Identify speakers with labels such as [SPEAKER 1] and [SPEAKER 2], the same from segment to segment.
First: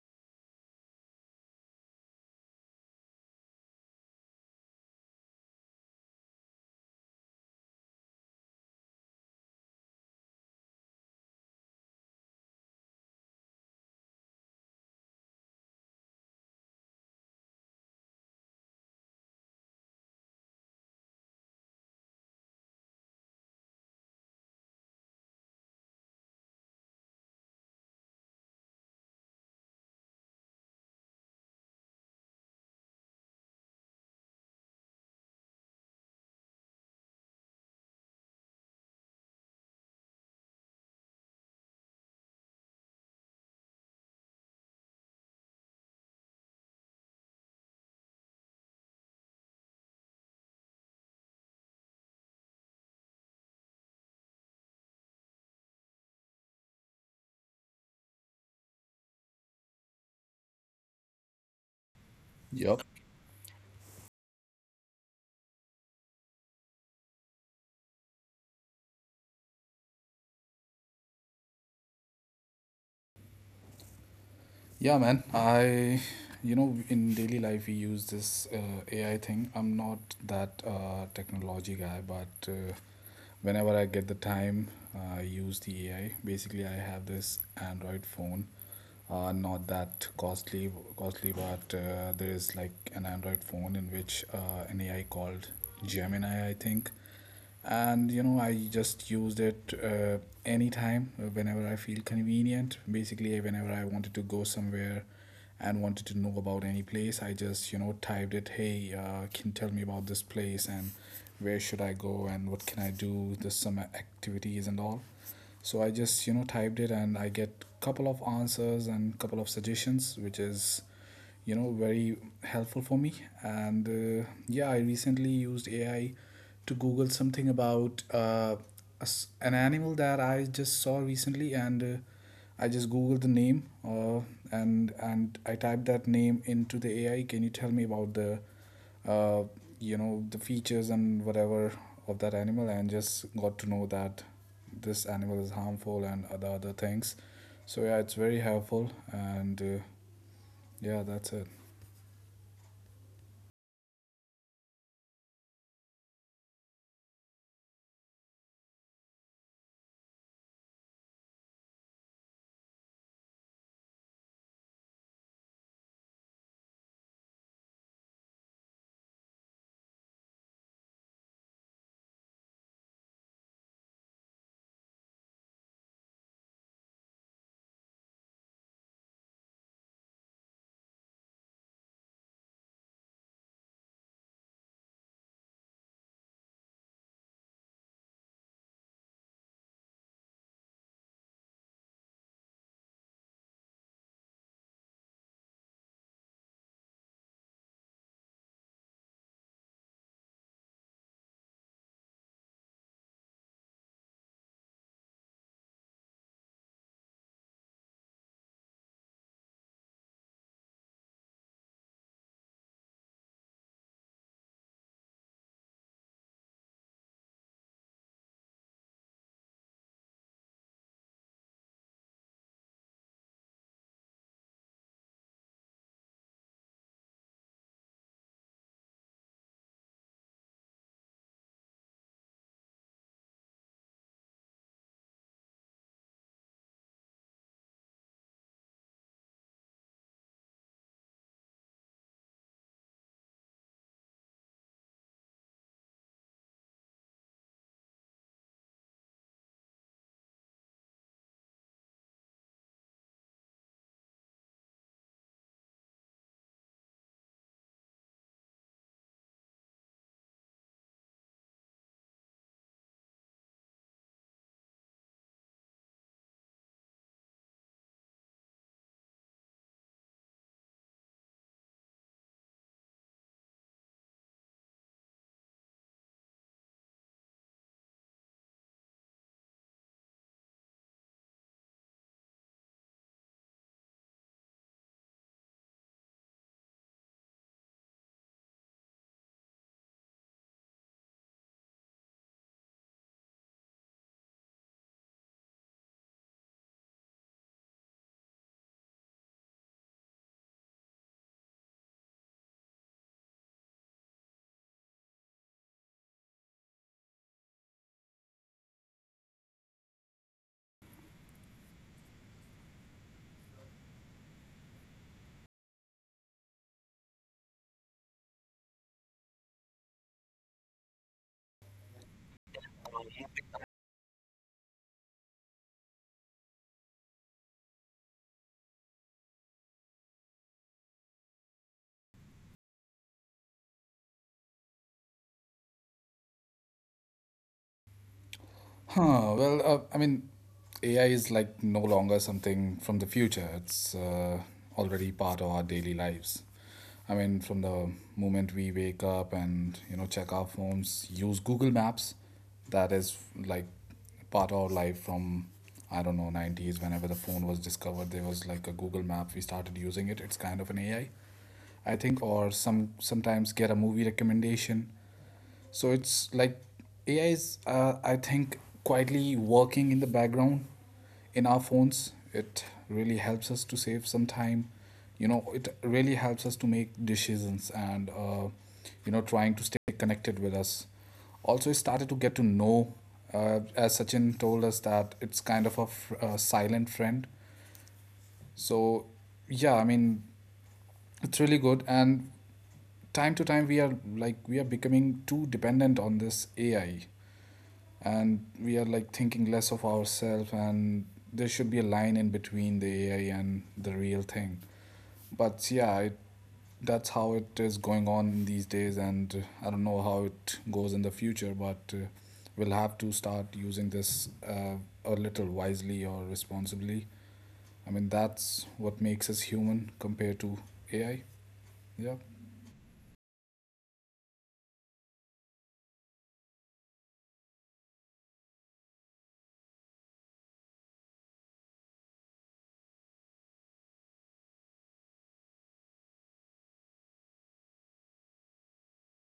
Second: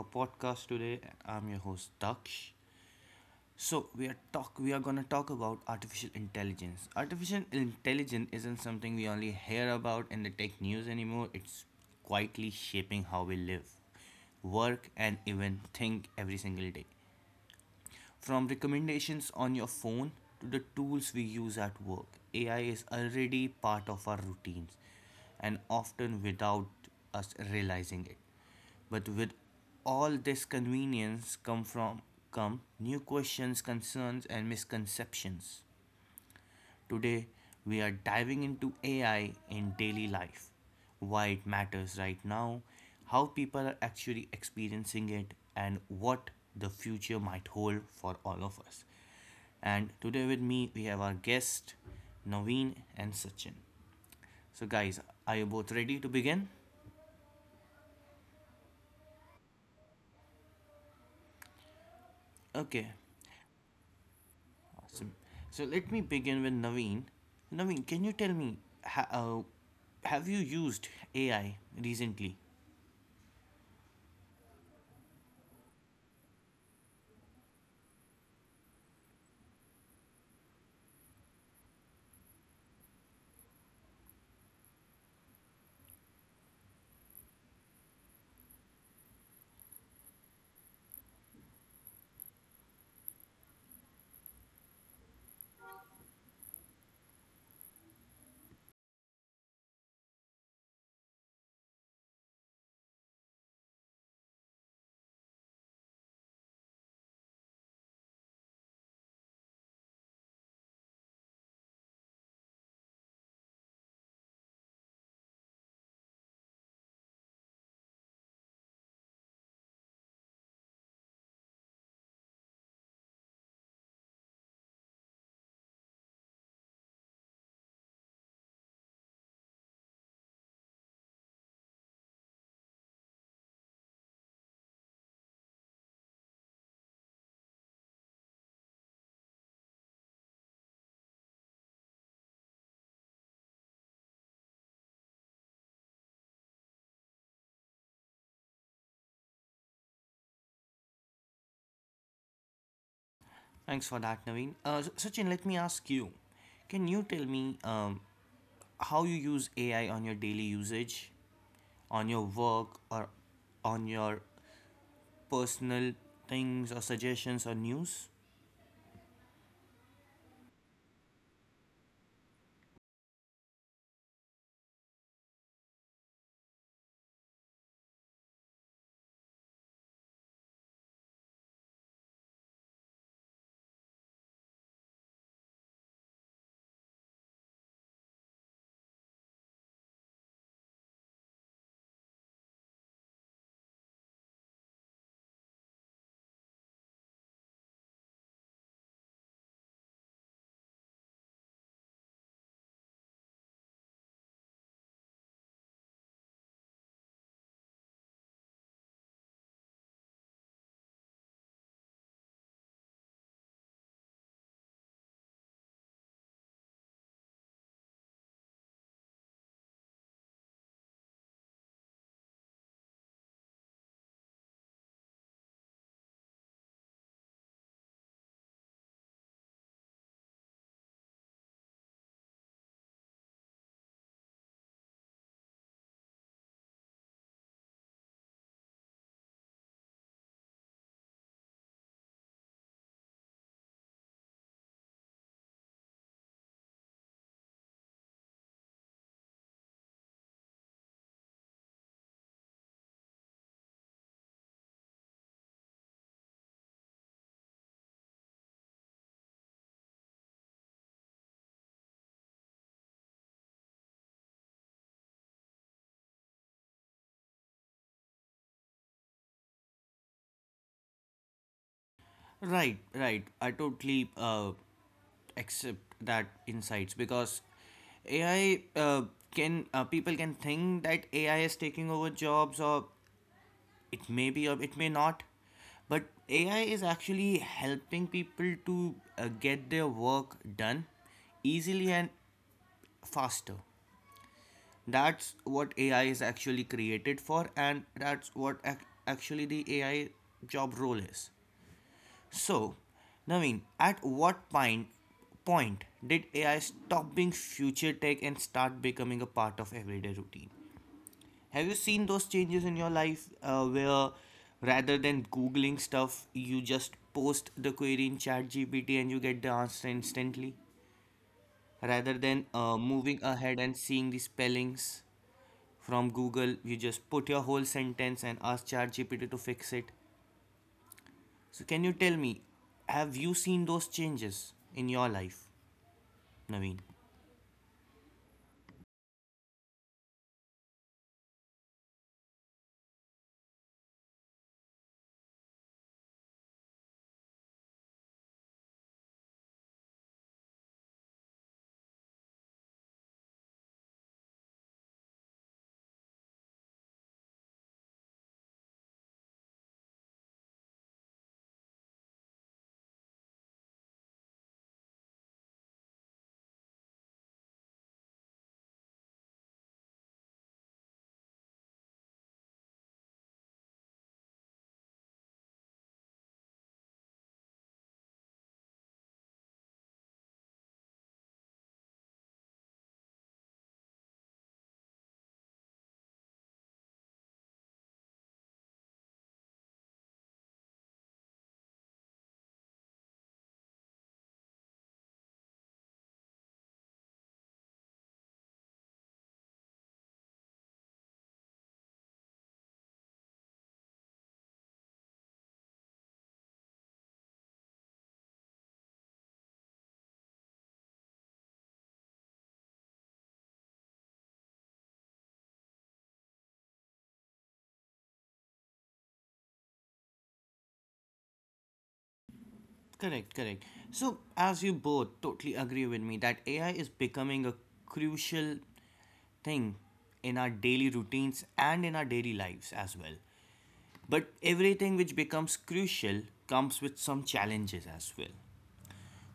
[SPEAKER 1] our podcast today. I'm your host Daksh. So we are gonna talk about artificial intelligence. Artificial intelligence isn't something we only hear about in the tech news anymore. It's quietly shaping how we live, work and even think every single day. From recommendations on your phone to the tools we use at work, AI is already part of our routines and often without us realizing it. But with all this convenience come new questions, concerns and misconceptions. Today, we are diving into AI in daily life, why it matters right now, how people are actually experiencing it, and what the future might hold for all of us. And today, with me, we have our guest, Naveen and Sachin. So, guys, are you both ready to begin?
[SPEAKER 2] Yep.
[SPEAKER 1] Okay, awesome. So, let me begin with Naveen. Naveen, can you tell me, ha- uh, have you used AI recently?
[SPEAKER 2] Yeah, man. In daily life we use this AI thing. I'm not that technology guy, but whenever I get the time, I use the AI. Basically, I have this Android phone. Not that costly, but there is like an Android phone in which an AI called Gemini, I think. I just used it anytime, whenever I feel convenient. Basically, whenever I wanted to go somewhere and wanted to know about any place, I just typed it. Hey, can you tell me about this place and where should I go and what can I do? There's some activities and all, so I just typed it and I get couple of answers and couple of suggestions, which is very helpful for me. And yeah, I recently used AI to google something about an animal that I just saw recently. And I just googled the name, and I typed that name into the AI. Can you tell me about the, uh, the features and whatever of that animal? And just got to know that this animal is harmful and other things. So yeah, it's very helpful, and yeah, that's it.
[SPEAKER 1] Thanks for that, Naveen. Sachin, let me ask you, can you tell me, how you use AI on your daily usage, on your work, or on your personal things, or suggestions, or news? Right, right. I totally accept that insights because AI can people can think that AI is taking over jobs, or it may be or it may not, but AI is actually helping people to get their work done easily and faster. That's what AI is actually created for, and that's what actually the AI job role is. So Naveen, at what point did AI stop being future tech and start becoming a part of everyday routine? Have you seen those changes in your life, where rather than Googling stuff, you just post the query in ChatGPT and you get the answer instantly? Rather than moving ahead and seeing the spellings from Google, you just put your whole sentence and ask ChatGPT to fix it. So, can you tell me, have you seen those changes in your life, Naveen?
[SPEAKER 2] Well, I mean, AI is like no longer something from the future. It's already part of our daily lives. I mean, from the moment we wake up and check our phones, use Google Maps, that is like part of our life from, I don't know, 90s whenever the phone was discovered. There was like a Google Map. We started using it. It's kind of an AI, I think, or sometimes get a movie recommendation. So it's like AI is I think quietly working in the background in our phones. It really helps us to save some time. You know, it really helps us to make decisions, and trying to stay connected with us. Also, I started to get to know, as Sachin told us, that it's kind of a silent friend. So yeah, I mean, it's really good, and time to time we are becoming too dependent on this AI, and we are like thinking less of ourselves. And there should be a line in between the AI and the real thing. But yeah, that's how it is going on these days, and I don't know how it goes in the future, but we'll have to start using this, a little wisely or responsibly. I mean, that's what makes us human compared to AI. Yeah.
[SPEAKER 1] Correct, correct. So, as you both totally agree with me that AI is becoming a crucial thing in our daily routines and in our daily lives as well. But everything which becomes crucial comes with some challenges as well.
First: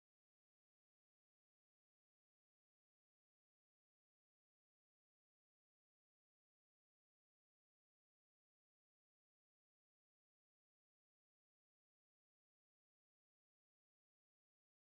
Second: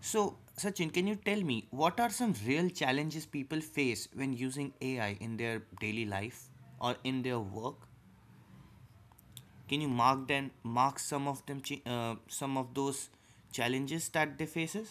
[SPEAKER 1] So, Sachin, can you tell me, what are some real challenges people face when using AI in their daily life or in their work? Can you mark them, mark some of them, some of those challenges that they faces?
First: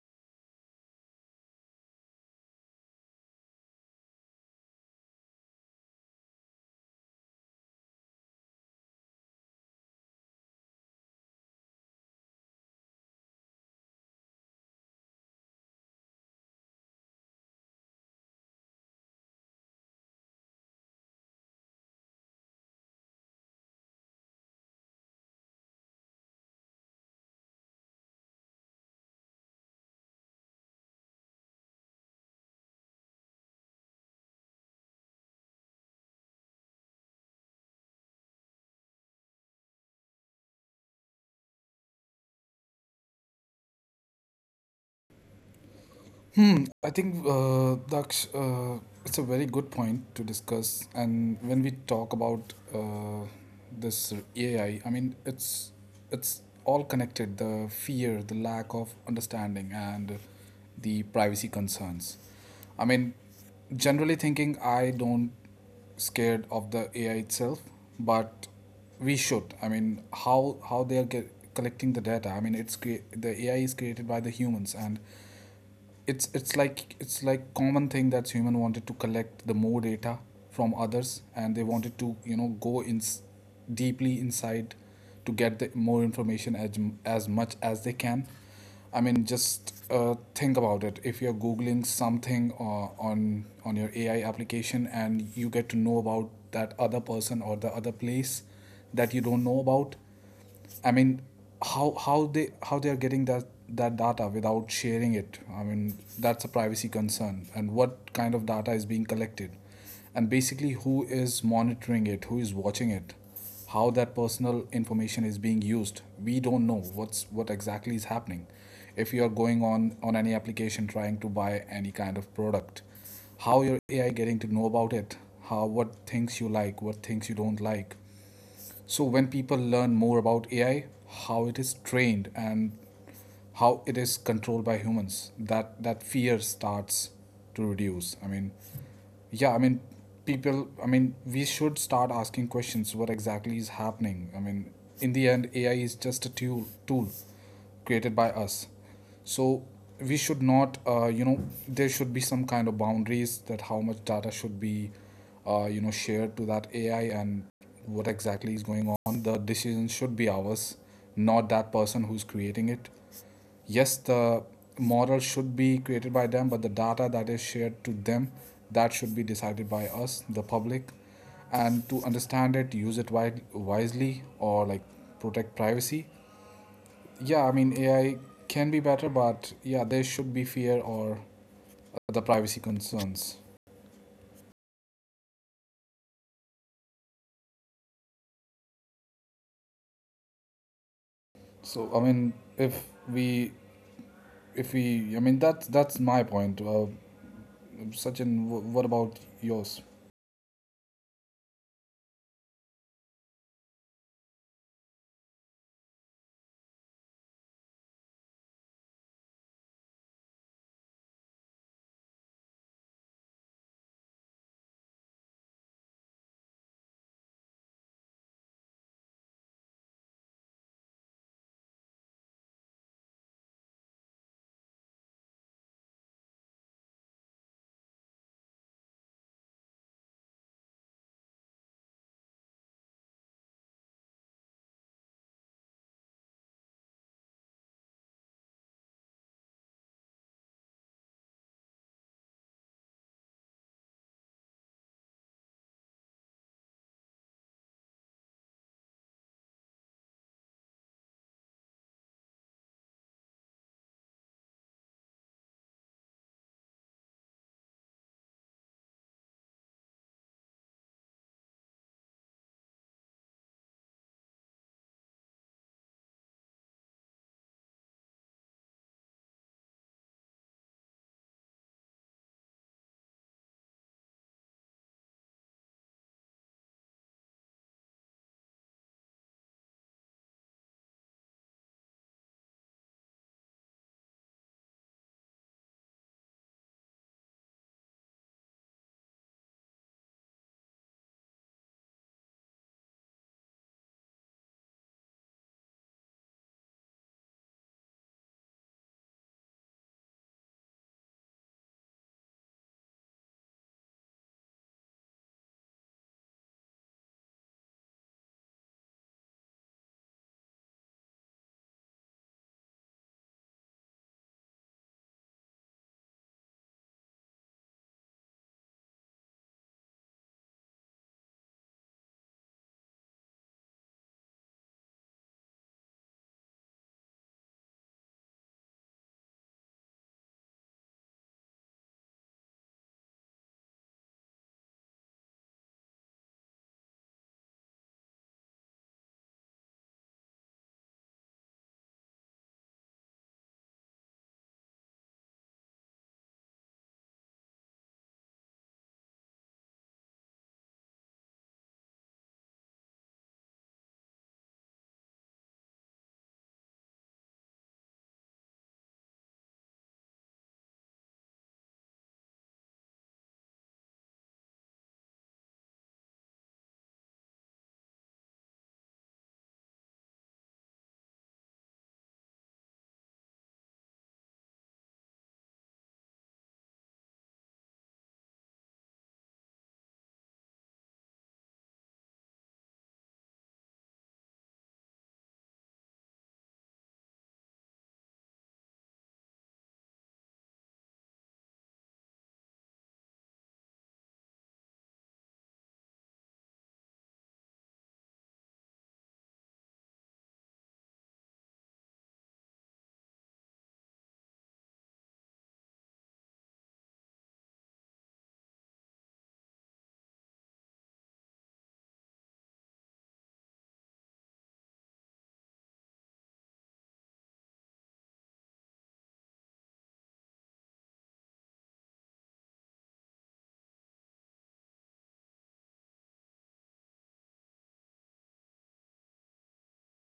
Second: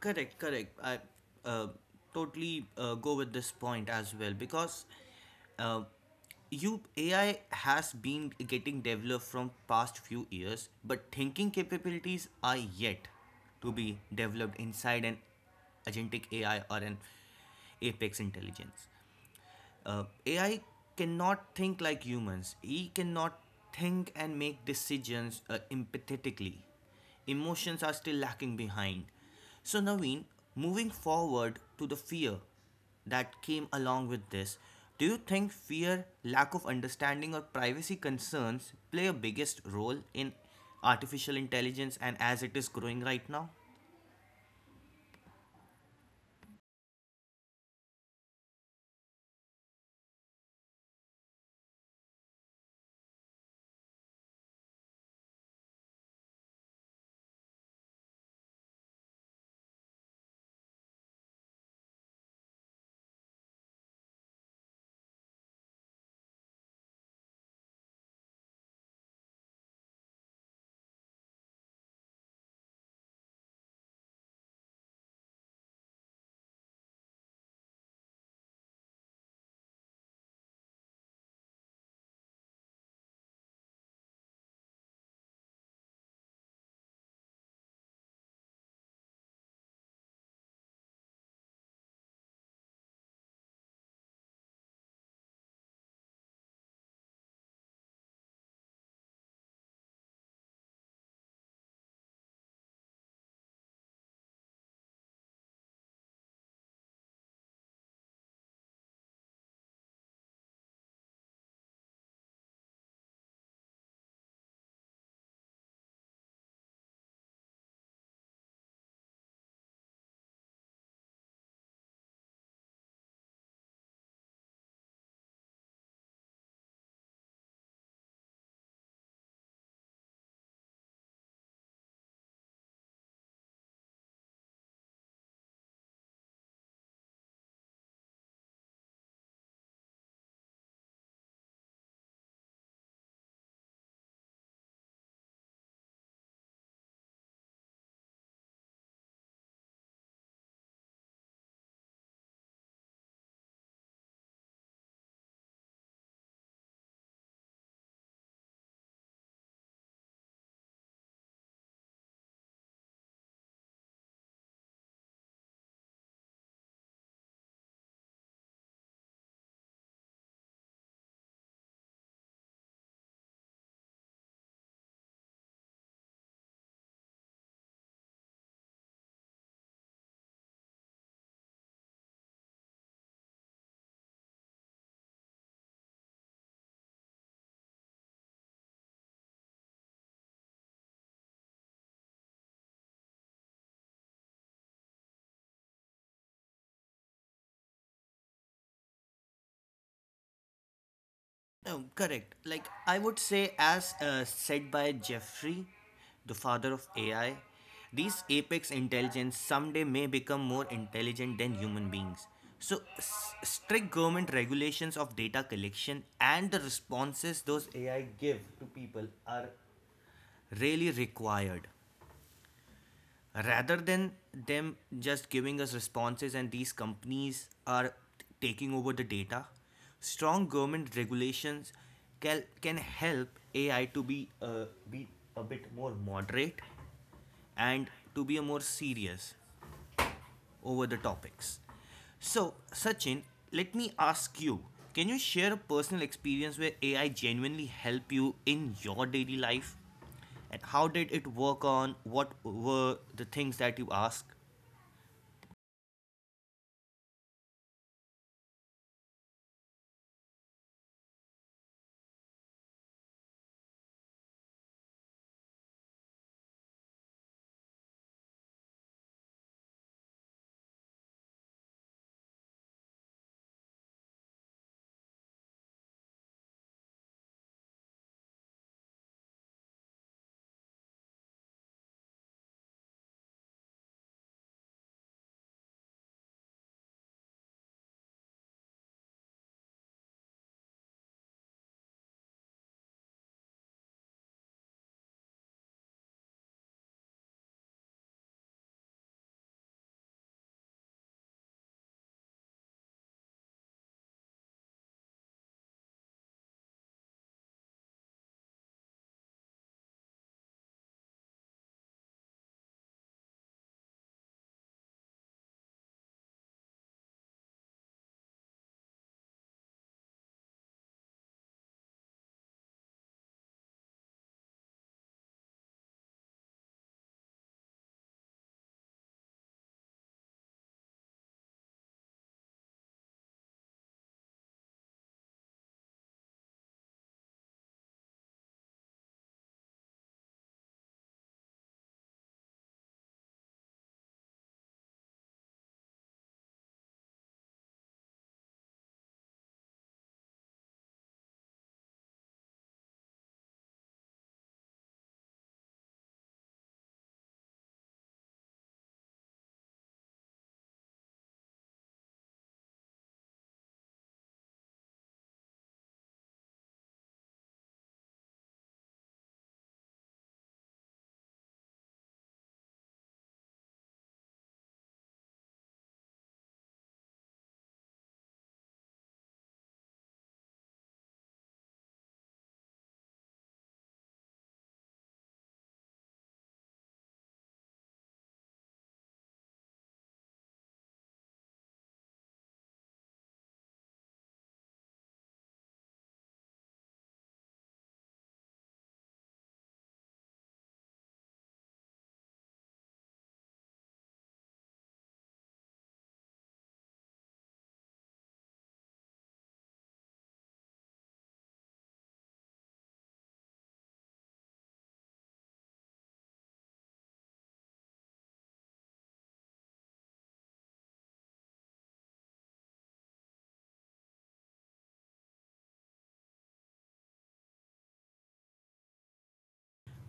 [SPEAKER 1] Correct, correct. I uh, totally go with this point as well, because uh, you AI has been getting developed from past few years, but thinking capabilities are yet to be developed inside an agentic AI or an apex intelligence. AI cannot think like humans. He cannot think and make decisions empathetically. Emotions are still lacking behind. So, Naveen, moving forward to the fear that came along with this, do you think fear, lack of understanding, or privacy concerns play a biggest role in artificial intelligence and as it is growing right now?
[SPEAKER 2] I think Daksh, it's a very good point to discuss. And when we talk about this AI, I mean, it's all connected. The fear, the lack of understanding, and the privacy concerns. I mean, generally thinking, I don't scared of the AI itself, but we should. I mean, how they are collecting the data. I mean, the AI is created by the humans, and it's like common thing that human wanted to collect the more data from others, and they wanted to go in deeply inside to get the more information as much as they can. I mean, just think about it. If you're googling something on your AI application and you get to know about that other person or the other place that you don't know about, I mean, how they are getting that data without sharing it? I mean, that's a privacy concern. And what kind of data is being collected? And basically, who is monitoring it? Who is watching it? How that personal information is being used? We don't know what exactly is happening. If you are going on any application trying to buy any kind of product, how your AI getting to know about it? How what things you like, what things you don't like? So when people learn more about AI, how it is trained and how it is controlled by humans, that fear starts to reduce. I mean, yeah, I mean, people, I mean, we should start asking questions. What exactly is happening? I mean, in the end, AI is just a tool. Tool created by us. So we should not, there should be some kind of boundaries that how much data should be shared to that AI. And what exactly is going on, the decision should be ours, not that person who's creating it. Yes, the model should be created by them, but the data that is shared to them, that should be decided by us, the public. And to understand it, use it wisely, or like, protect privacy. Yeah, I mean, AI can be better, but yeah, there should be fear or the privacy concerns. So I mean, if we, I mean, that's my point. Sachin, what about yours?
[SPEAKER 1] No, correct. Like I would say, as said by Jeffrey, the father of AI, these apex intelligence someday may become more intelligent than human beings. So, strict government regulations of data collection and the responses those AI give to people are really required, rather than them just giving us responses and these companies are taking over the data. Strong government regulations can help AI to be a bit more moderate and to be a more serious over the topics. So Sachin, let me ask you, can you share a personal experience where AI genuinely helped you in your daily life, and how did it work, on what were the things that you asked?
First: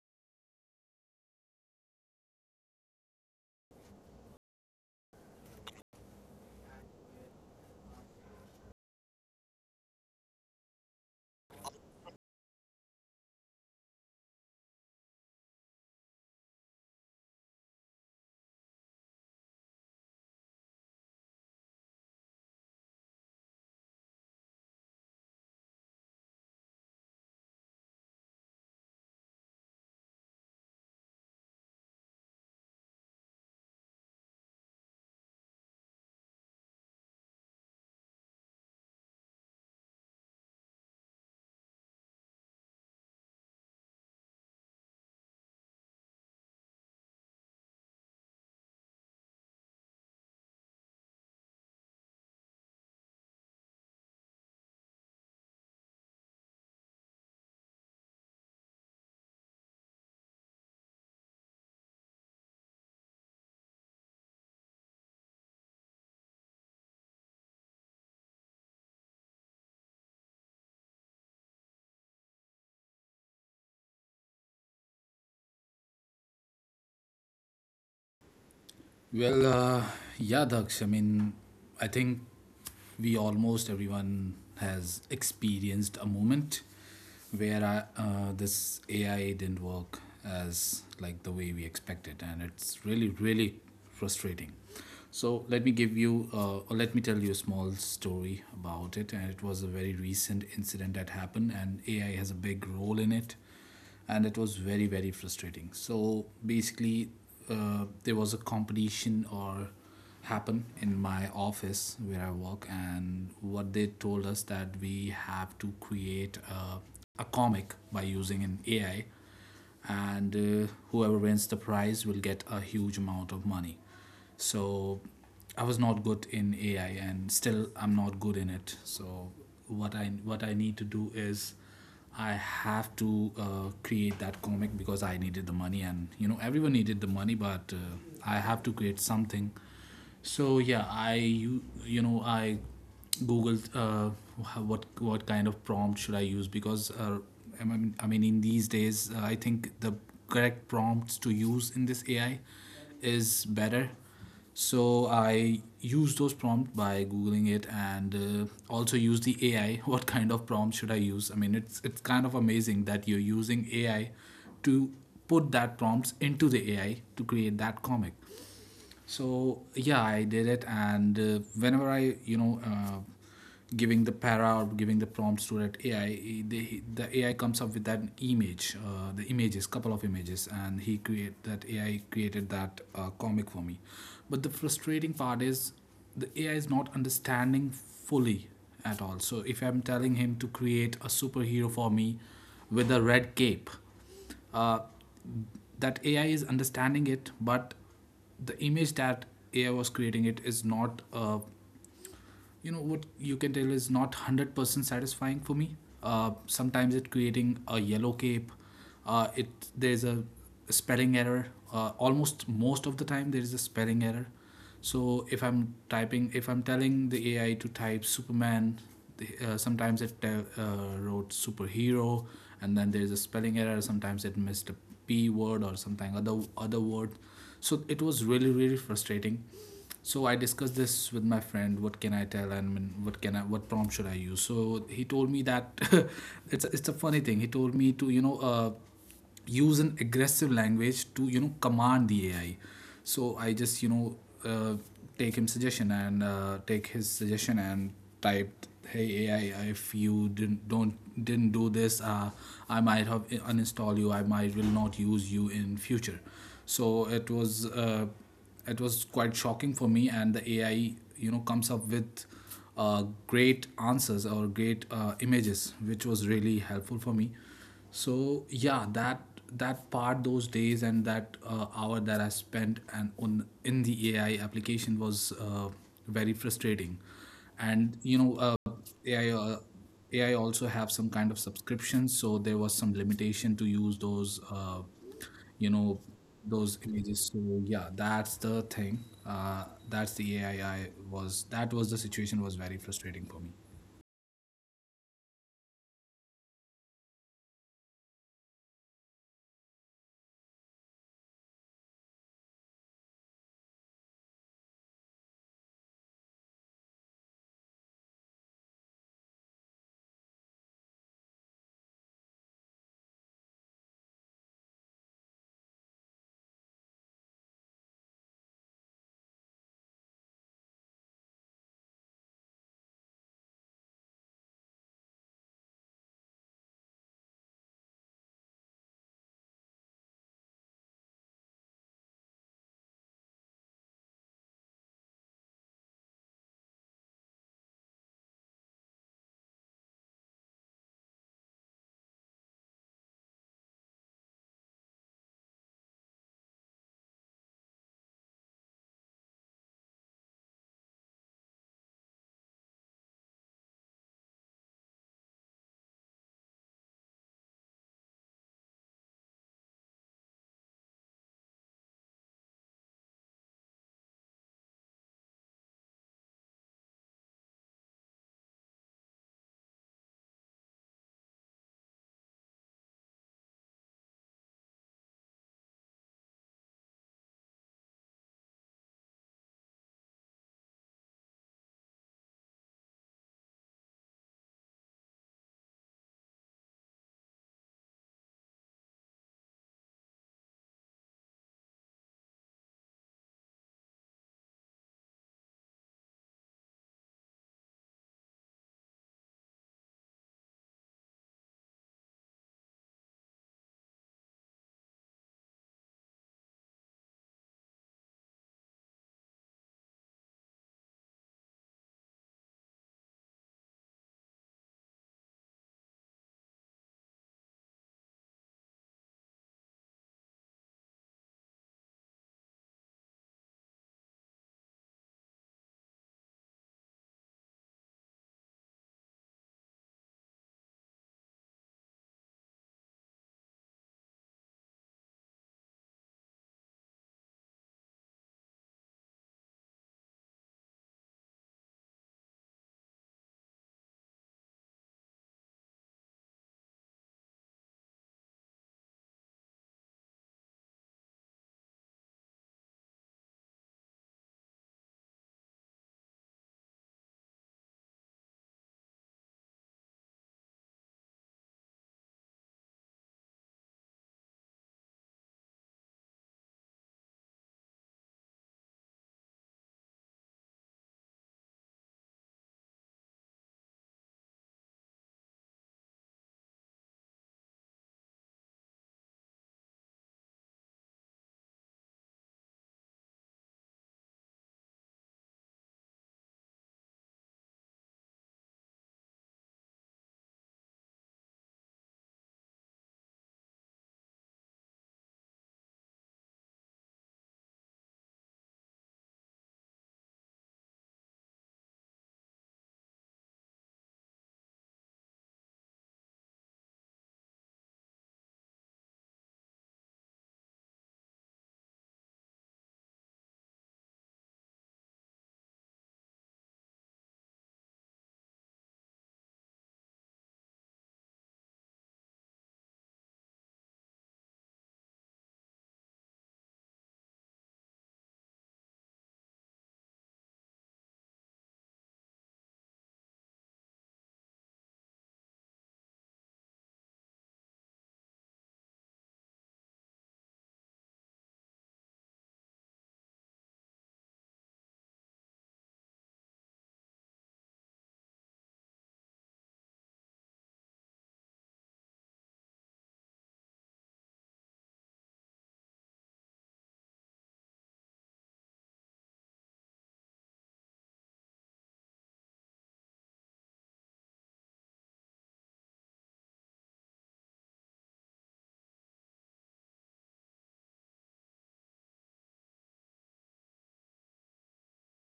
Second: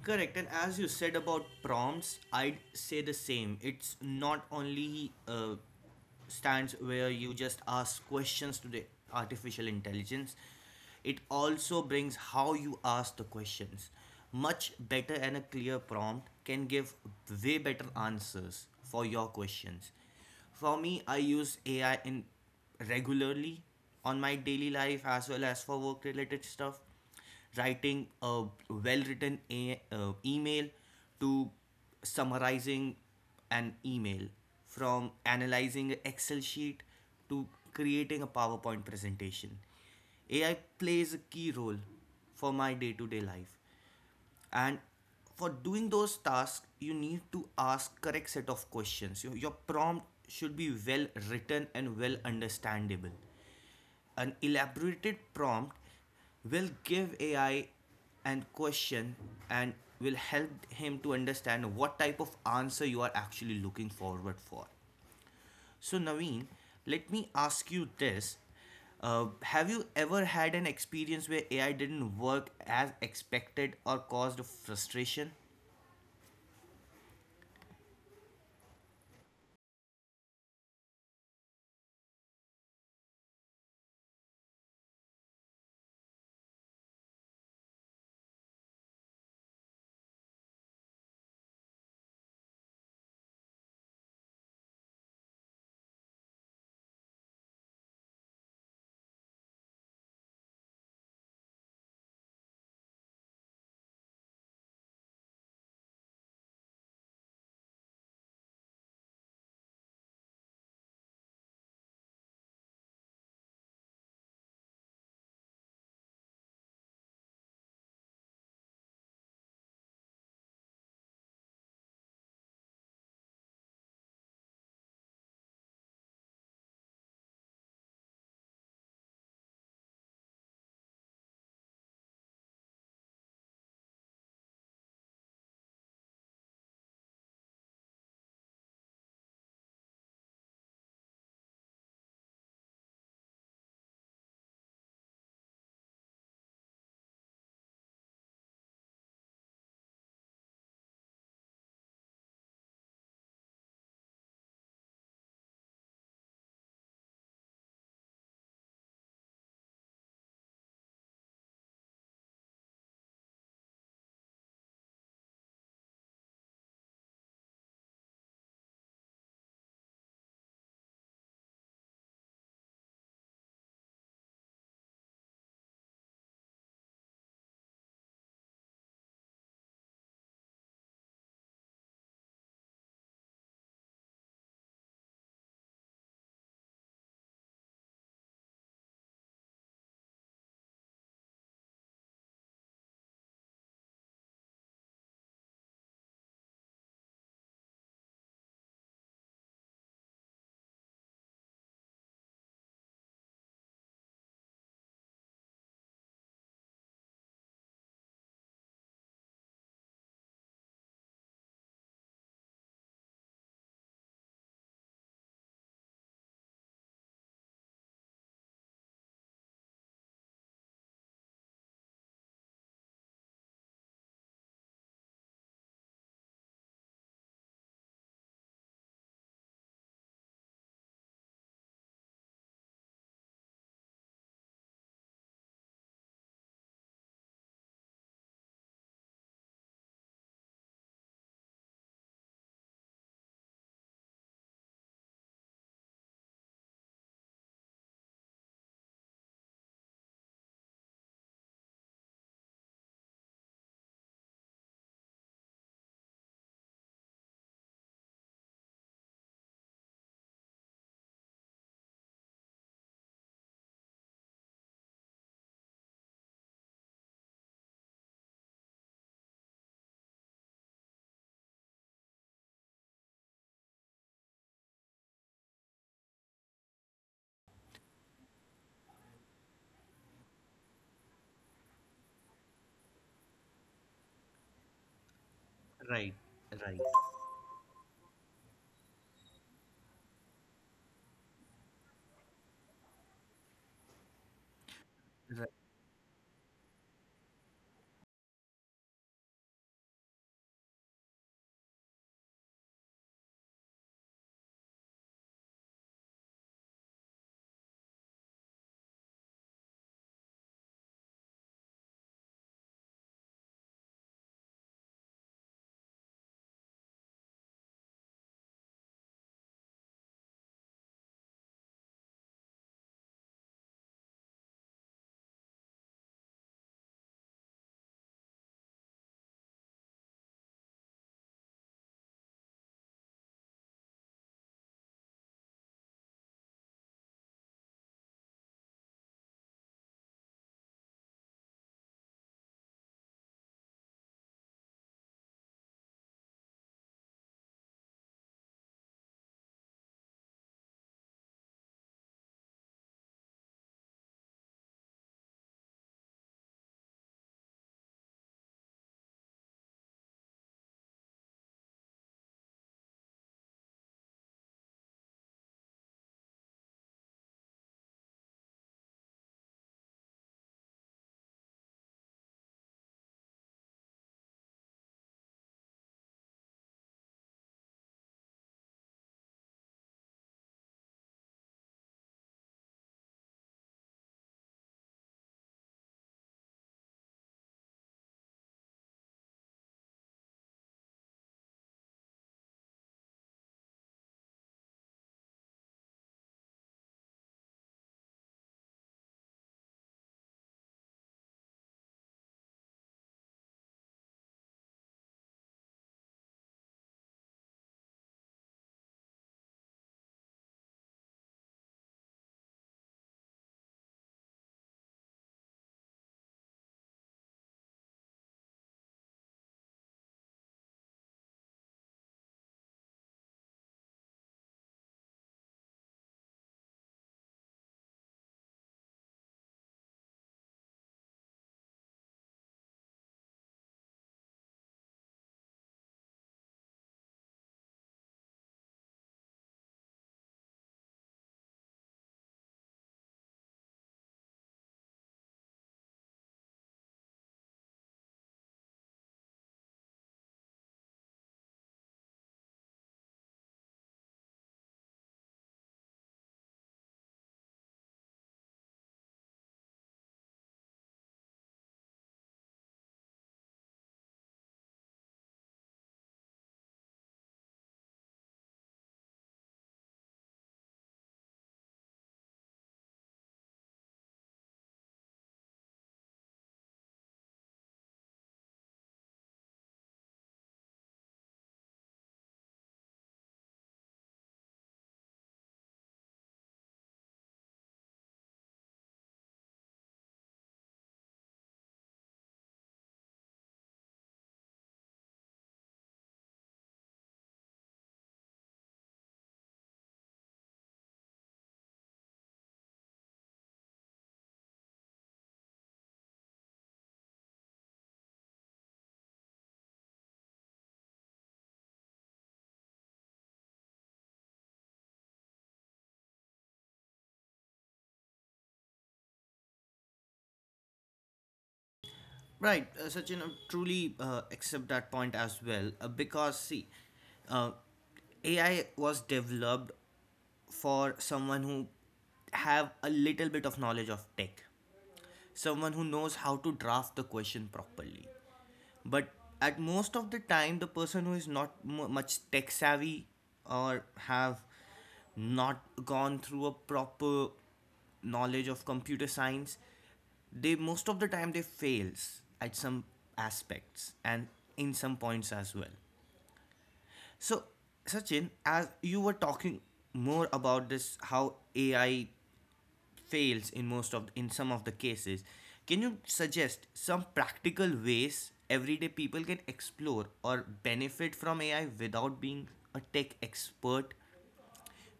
[SPEAKER 1] Correct, and as you said about prompts, I'd say the same. It's not only stands where you just ask questions to the artificial intelligence, it also brings how you ask the questions. Much better and a clear prompt can give way better answers for your questions. For me, I use AI in regularly on my daily life as well as for work related stuff, writing a well written email, to summarizing an email, from analyzing an Excel sheet to creating a PowerPoint presentation. AI plays a key role for my day to day life. And for doing those tasks, you need to ask correct set of questions. Your prompt should be well written and well understandable. An elaborated prompt will give AI an question and will help him to understand what type of answer you are actually looking forward for. So, Naveen, let me ask you this. Have you ever had an experience where AI didn't work as expected or caused frustration?
[SPEAKER 2] Well, yeah, Daksh. I mean, I think we, almost everyone, has experienced a moment where this AI didn't work as like the way we expected, and it's really, really frustrating. So let me give you, or let me tell you a small story about it. And it was a very recent incident that happened, and AI has a big role in it, and it was very, very frustrating. So basically, there was a competition or happen in my office where I work, and what they told us that we have to create a comic by using an AI. And whoever wins the prize will get a huge amount of money. So I was not good in AI, and still I'm not good in it. So what I need to do is, I have to create that comic because I needed the money, and you know everyone needed the money, but I have to create something. So yeah, you know, I googled what kind of prompt should I use, because I mean in these days I think the correct prompts to use in this AI is better. So I used those prompts by googling it, and also use the AI. What kind of prompt should I use? I mean, it's kind of amazing that you're using AI to put that prompts into the AI to create that comic. So yeah, I did it, and whenever I giving the para or giving the prompts to that AI, the AI comes up with that image, the images, couple of images, and he create, that AI created that comic for me. But the frustrating part is the AI is not understanding fully at all. So if I'm telling him to create a superhero for me with a red cape, uh, that AI is understanding it, but the image that AI was creating it is not, you know, what you can tell, is not 100% satisfying for me. Sometimes it creating a yellow cape. It There's a spelling error. Almost most of the time there is a spelling error. So if I'm typing, if I'm telling the AI to type superman, sometimes it tell, wrote superhero. And then there's a spelling error. Sometimes it missed a P word or something other word. So it was really, really frustrating. So I discussed this with my friend, what can I tell, and what can I, what prompt should I use? So he told me that, it's a funny thing. He told me to, use an aggressive language to command the AI. So I just, uh, take his suggestion, and typed, hey AI, if you didn't don't didn't do this, I might have uninstall you, I might will not use you in future. So, it was uh, it was quite shocking for me, and the AI, you know, comes up with great answers or great images, which was really helpful for me. So yeah, that part, those days, and that hour that I spent and on in the AI application was very frustrating. And you know, ai uh, AI also have some kind of subscriptions, so there was some limitation to use those, you know,
[SPEAKER 1] Right,
[SPEAKER 2] those
[SPEAKER 1] right,
[SPEAKER 2] images. So yeah, that's the thing. That's the AI, I was, that was the situation was very frustrating for me.
[SPEAKER 1] right. Right, Sachin, I truly accept that point as well, because see, uh, AI was developed for someone who have a little bit of knowledge of tech, someone who knows how to draft the question properly. But at most of the time, the person who is not much tech savvy or have not gone through a proper knowledge of computer science, they most of the time they fails at some aspects and in some points as well. So Sachin, as you were talking more about this, how AI fails in most of, in some of the cases, can you suggest some practical ways everyday people can explore or benefit from AI without being a tech expert,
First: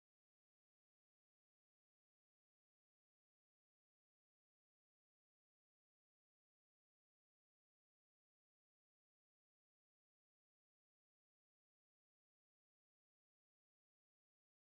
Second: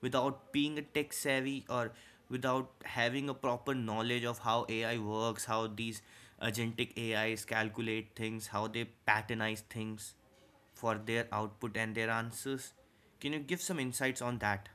[SPEAKER 1] without being a tech savvy, or without having a proper knowledge of how AI works, how these agentic AIs calculate things, how they patternize things for their output and their answers? Can you give some insights on that?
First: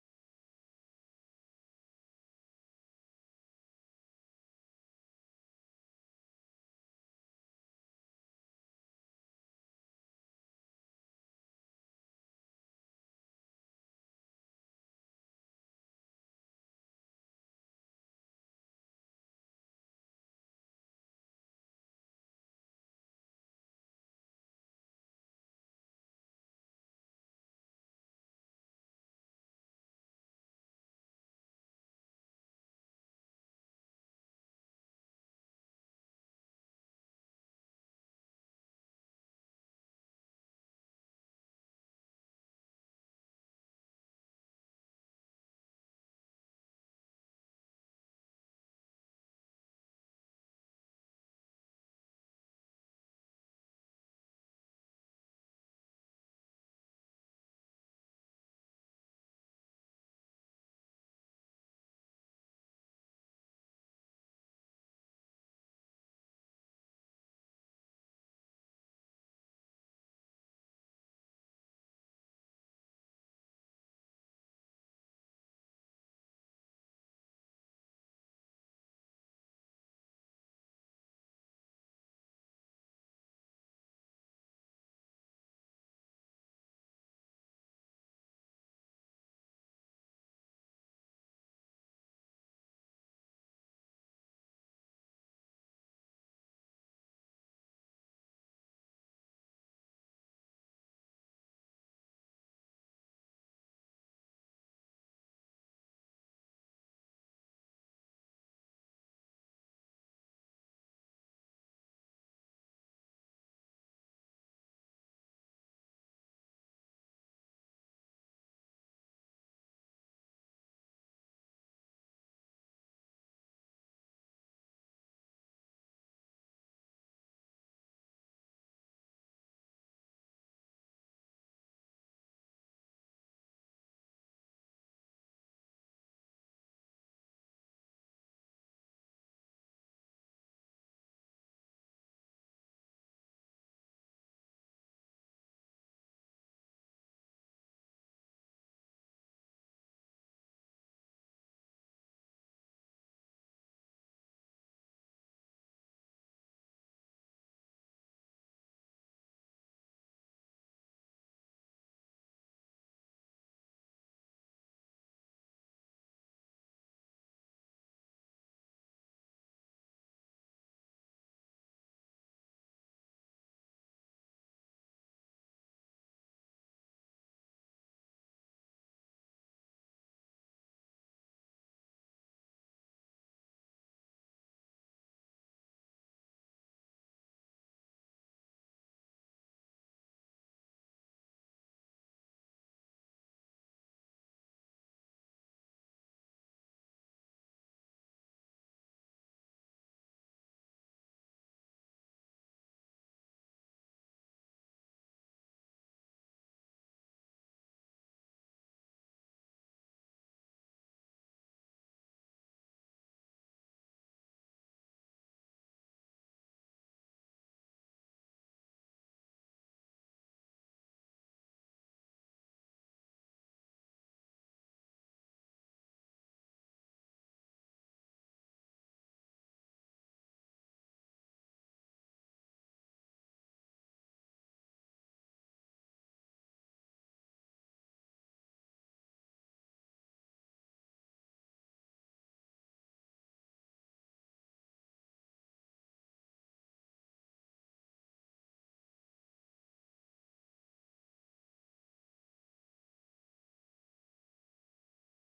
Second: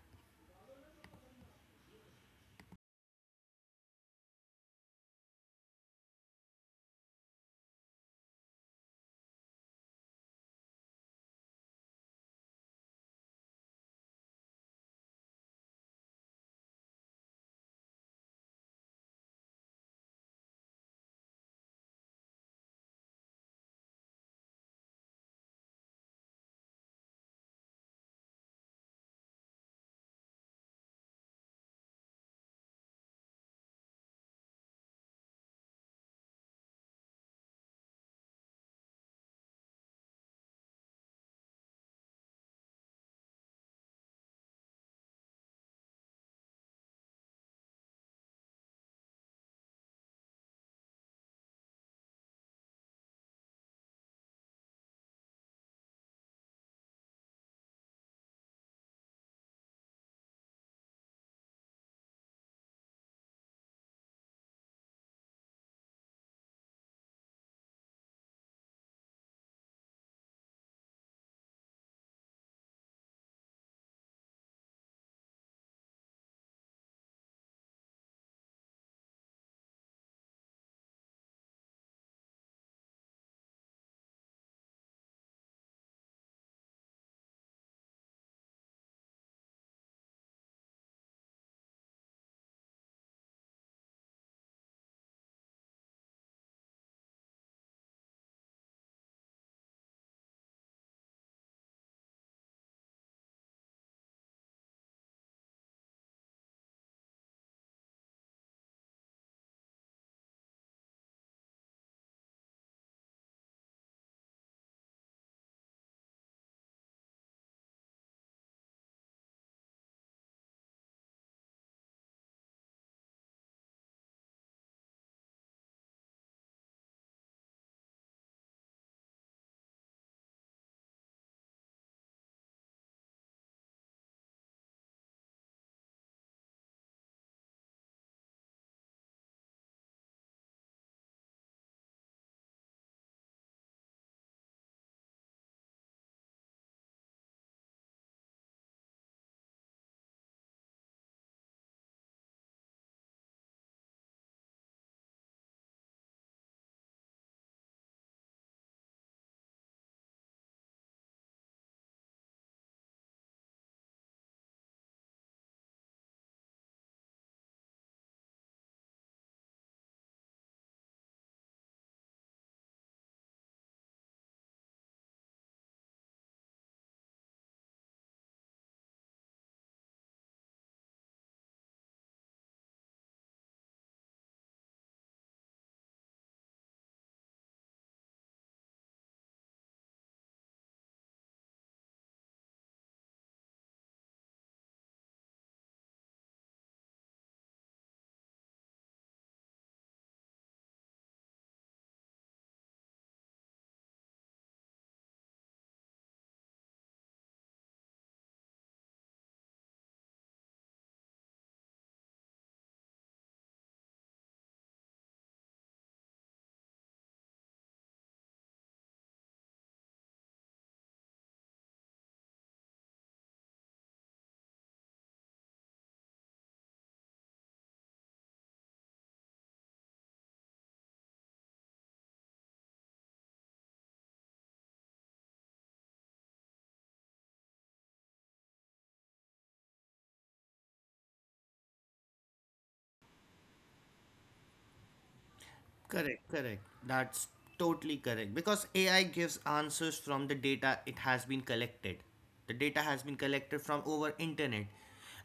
[SPEAKER 1] Correct, correct. That's totally correct. Because AI gives answers from the data it has been collected. The data has been collected from over internet.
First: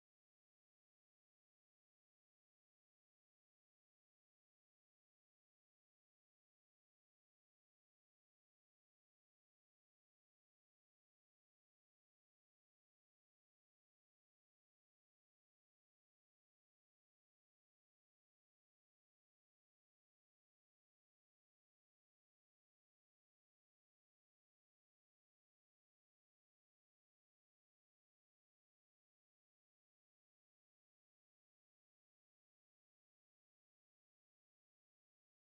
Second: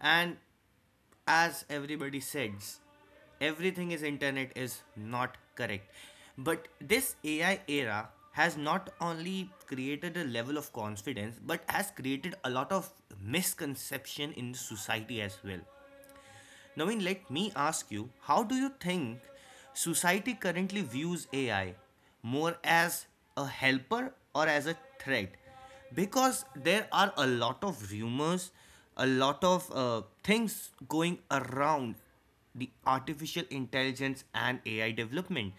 [SPEAKER 1] And as everybody says, everything is internet is not correct. But this AI era has not only created a level of confidence but has created a lot of misconception in society as well. Naveen, let me ask you, how do you think society currently views AI, more as a helper or as a threat? Because there are a lot of rumors, a lot of things going around the artificial intelligence and AI development.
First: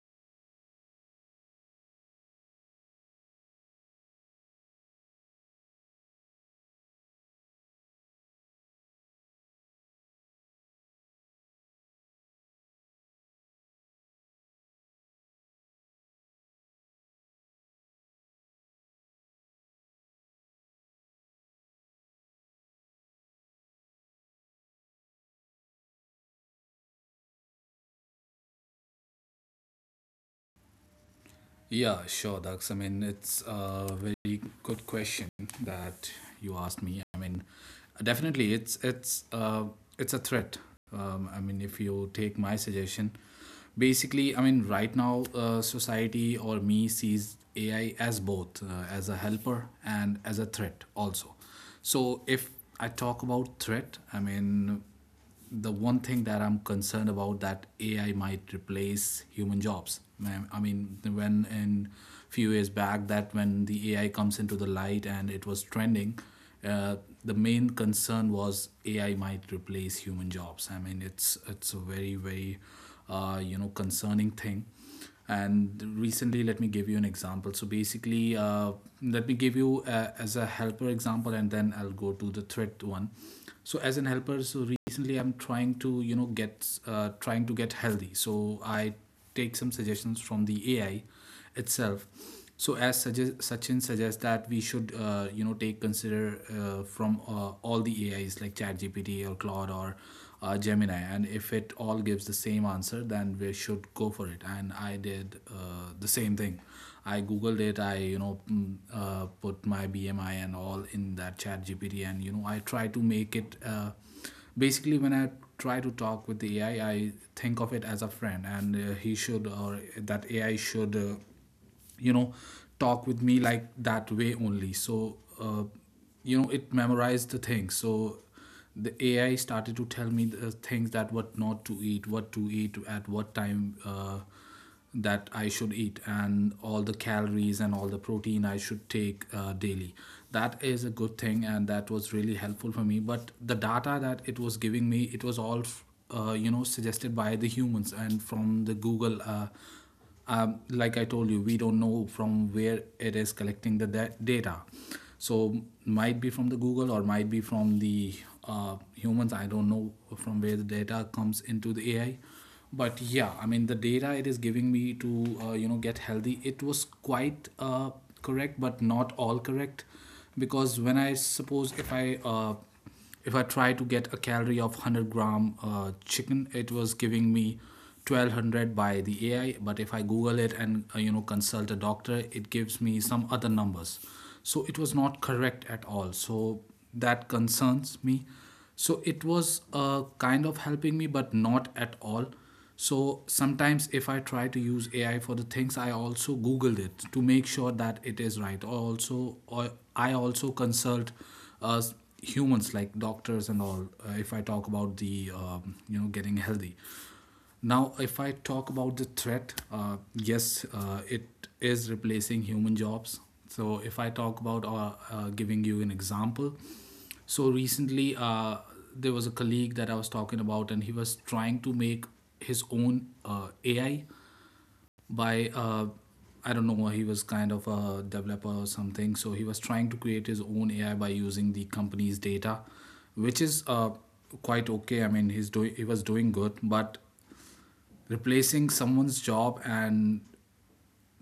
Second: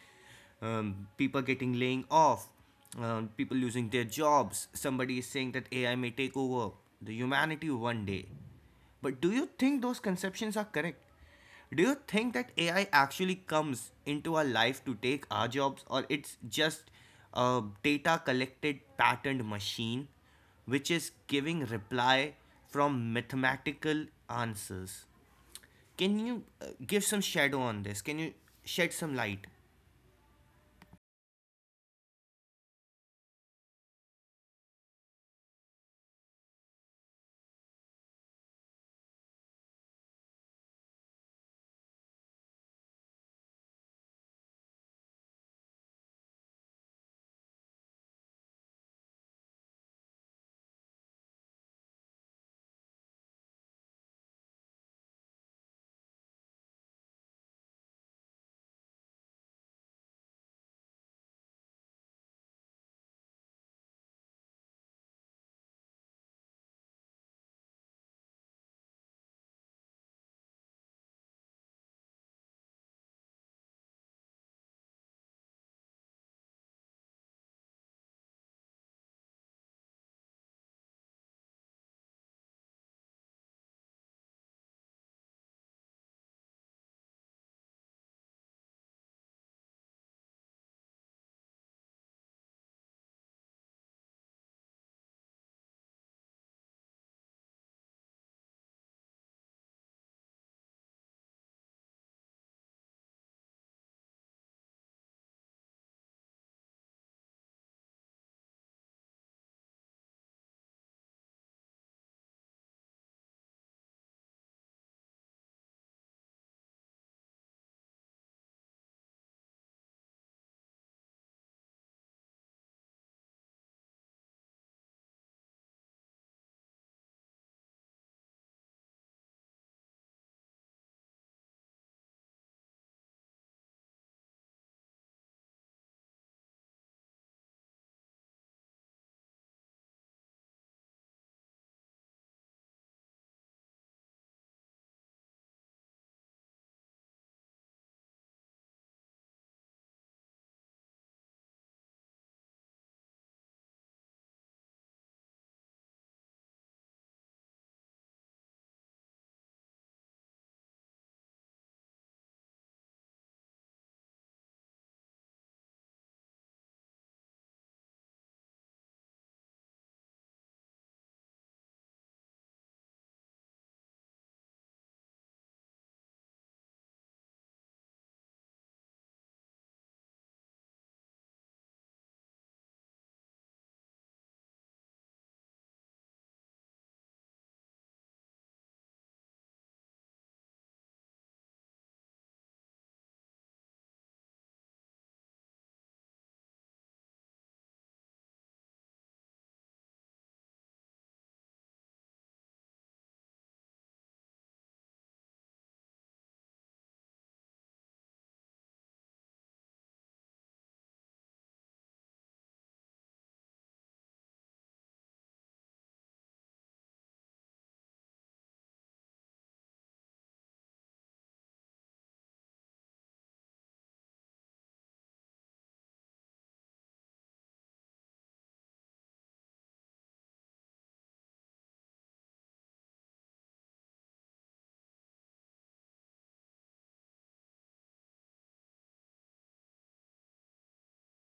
[SPEAKER 1] People getting laying off, people losing their jobs. Somebody is saying that AI may take over the humanity one day. But do you think those conceptions are correct? Do you think that AI actually comes into our life to take our jobs, or it's just a data collected patterned machine which is giving reply from mathematical answers? Can you give some shadow on this? Can you shed some light?
[SPEAKER 2] Yeah, sure, Dax. I mean, it's a very good question that you asked me. I mean, definitely, it's a threat. I mean, if you take my suggestion, basically, I mean, right now, society or me sees AI as both as a helper and as a threat also. So, if I talk about threat, I mean, the one thing that I'm concerned about that AI might replace human jobs. I mean, when in few years back, that when the AI comes into the light and it was trending, uh, the main concern was AI might replace human jobs. I mean, it's a very very concerning thing. And recently, let me give you an example. So basically, let me give you as a helper example, and then I'll go to the threat one. So as an helper, so recently I'm trying to get trying to get healthy, so I take some suggestions from the AI itself. So as suggest, Sachin suggests that we should take consider from all the AIs like ChatGPT or Claude or Gemini, and if it all gives the same answer, then we should go for it. And I did the same thing. I googled it. I put my BMI and all in that ChatGPT, and I try to make it basically when I try to talk with the AI I think of it as a friend, and he should or that AI should you know talk with me like that way only. So it memorized the things, so the AI started to tell me the things that what not to eat, what to eat at what time, that I should eat, and all the calories and all the protein I should take daily. That is a good thing, and that was really helpful for me. But the data that it was giving me, it was all, suggested by the humans and from the Google like I told you, we don't know from where it is collecting the data. So might be from the Google or might be from the humans. I don't know from where the data comes into the AI. But yeah, I mean the data it is giving me to get healthy. It was quite correct, but not all correct, because when I suppose if I try to get a calorie of 100 gram chicken, it was giving me 1200 by the AI. But if I Google it and consult a doctor, it gives me some other numbers. So it was not correct at all. So that concerns me. So it was kind of helping me, but not at all. So sometimes if I try to use AI for the things, I also Googled it to make sure that it is right. Or also, or I also consult uh, humans like doctors and all. If I talk about the getting healthy, now, if I talk about the threat, yes, it is replacing human jobs. So, if I talk about giving you an example, so recently there was a colleague that I was talking about, and he was trying to make his own AI by I don't know, he was kind of a developer or something. So, he was trying to create his own AI by using the company's data, which is quite okay. I mean, he was doing good, but replacing someone's job, and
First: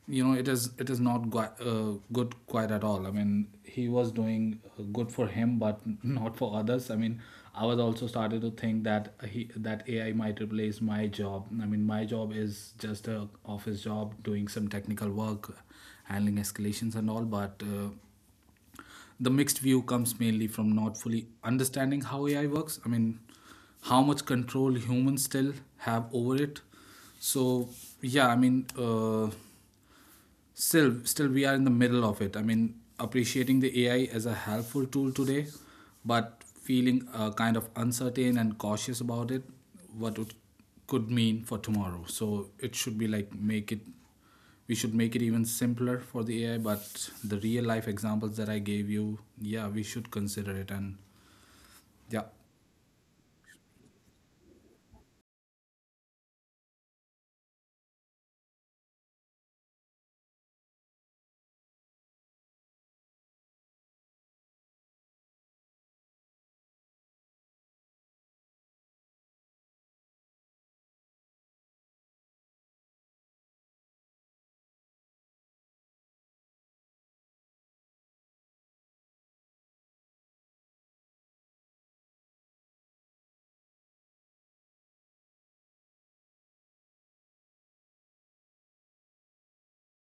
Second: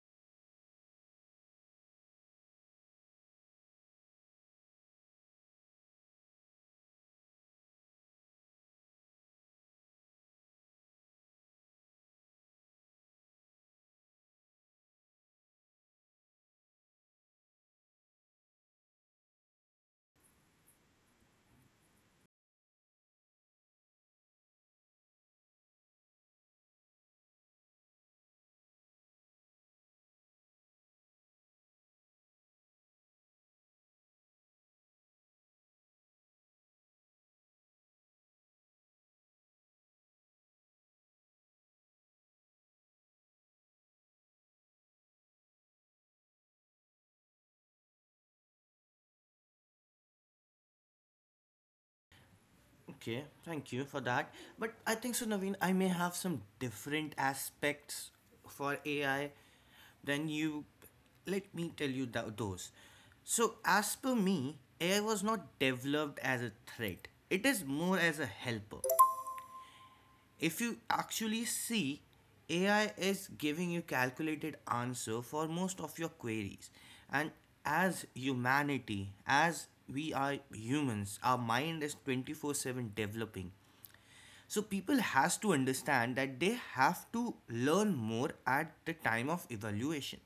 [SPEAKER 2] it is not good quite at all. I mean, he was doing good for him, but not for others. I mean, I was also started to think that he that AI might replace my job. I mean, my job is just a office job doing some technical work, handling escalations and all, but the mixed view comes mainly from not fully understanding how AI works. I mean, how much control humans still have over it. So yeah, I mean, still we are in the middle of it. I mean, appreciating the AI as a helpful tool today, but feeling kind of uncertain and cautious about it, what it could mean for tomorrow. So it should be like make it, we should make it even simpler for the AI, but the real life examples that I gave you, yeah, we should consider it. And yeah.
[SPEAKER 1] Okay, thank you for that. But I think so, Naveen, I may have some different aspects for AI than you. Let me tell you those. So, as per me, AI was not developed as a threat, it is more as a helper. If you actually see, AI is giving you calculated answer for most of your queries. And as humanity, as we are humans, our mind is 24/7 developing. So people has to understand that they have to learn more at the time of evaluation.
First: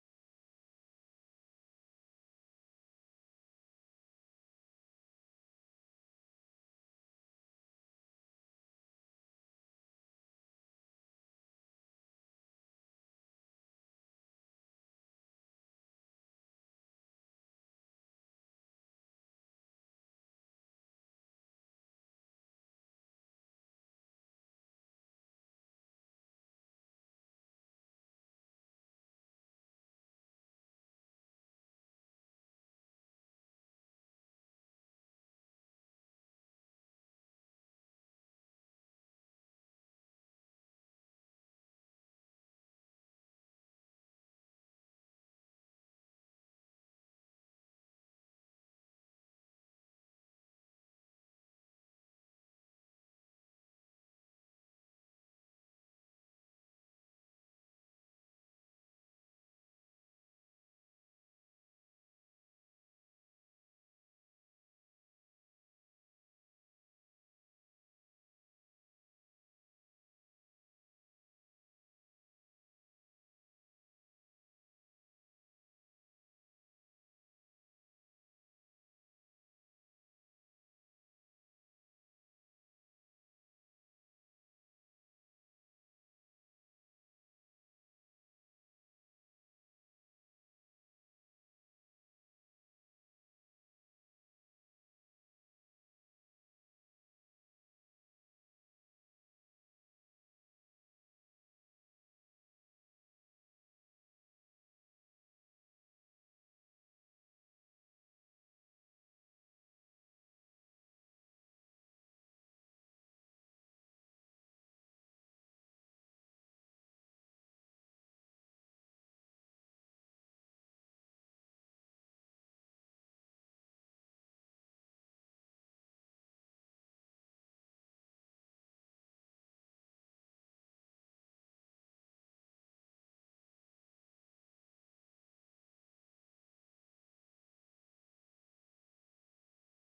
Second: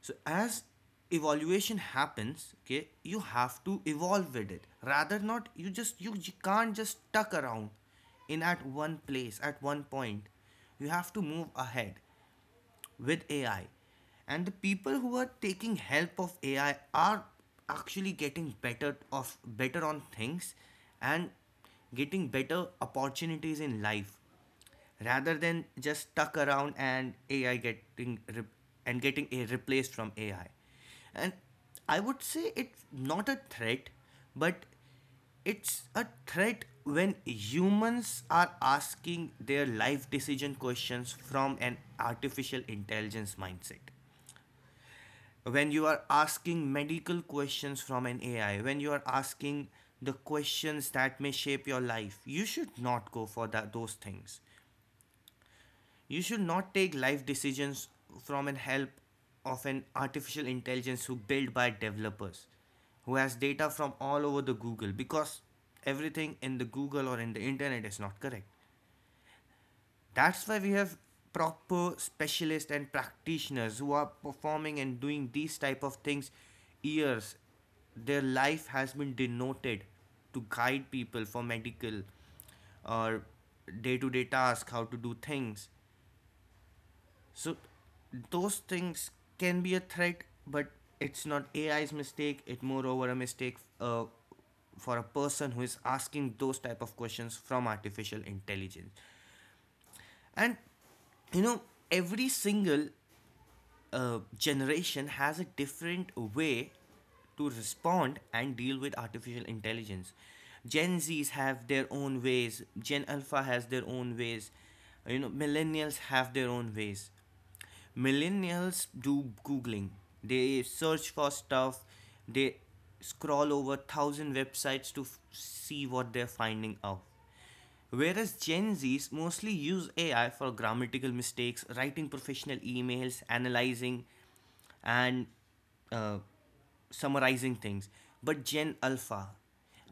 [SPEAKER 1] So as evaluation happens, okay, you have to evolve with it. Rather not you just you can't just tuck around in at one place at one point. You have to move ahead with AI. And the people who are taking help of AI are actually getting better of better on things and getting better opportunities in life, rather than just stuck around and AI getting a replaced from AI. And I would say it's not a threat, but it's a threat when humans are asking their life decision questions from an artificial intelligence mindset. When you are asking medical questions from an AI, when you are asking the questions that may shape your life, you should not go for that, those things. You should not take life decisions from an help of an artificial intelligence who built by developers, who has data from all over the Google, because everything in the Google or in the internet is not correct. That's why we have proper specialists and practitioners who are performing and doing these type of things years. Their life has been denoted to guide people for medical or day-to-day task, how to do things. So those things can be a threat, but it's not AI's mistake. It moreover a mistake for a person who is asking those type of questions from artificial intelligence. And you know, every single generation has a different way to respond and deal with artificial intelligence. Gen Zs have their own ways, Gen Alpha has their own ways, you know, millennials have their own ways. Millennials do Googling, they search for stuff, they scroll over thousand websites to see what they're finding out. Whereas Gen Zs mostly use AI for grammatical mistakes, writing professional emails, analyzing, and uh, summarizing things. But Gen Alpha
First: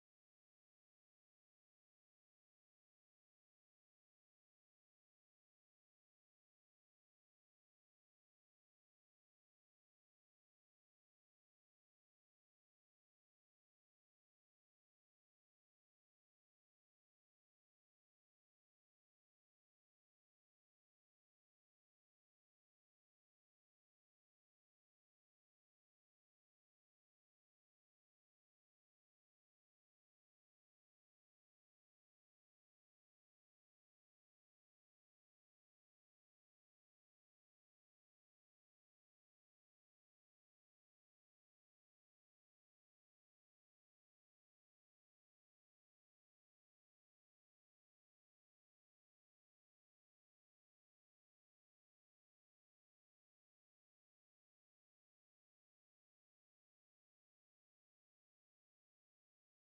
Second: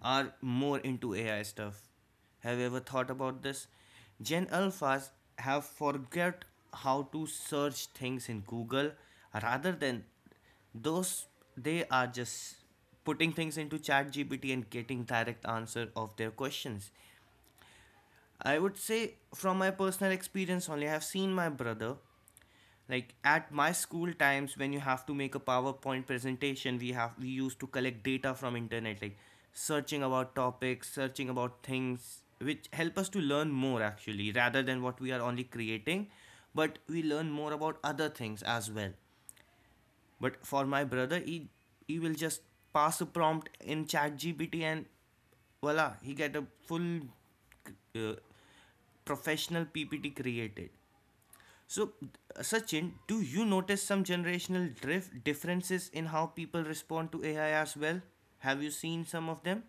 [SPEAKER 1] are more into AI stuff. Have you ever thought about this? Gen Alphas have forget how to search things in Google rather than those, they are just putting things into ChatGPT and getting direct answer of their questions. I would say from my personal experience only, I have seen my brother, like at my school times when you have to make a PowerPoint presentation, we used to collect data from internet, like searching about topics, searching about things which help us to learn more actually rather than what we are only creating, but we learn more about other things as well. But for my brother, he will just pass a prompt in ChatGPT, and voila, he get a full uh, professional PPT created. So, Sachin, do you notice some generational drift differences in how people respond to AI as well? Have you seen some of them?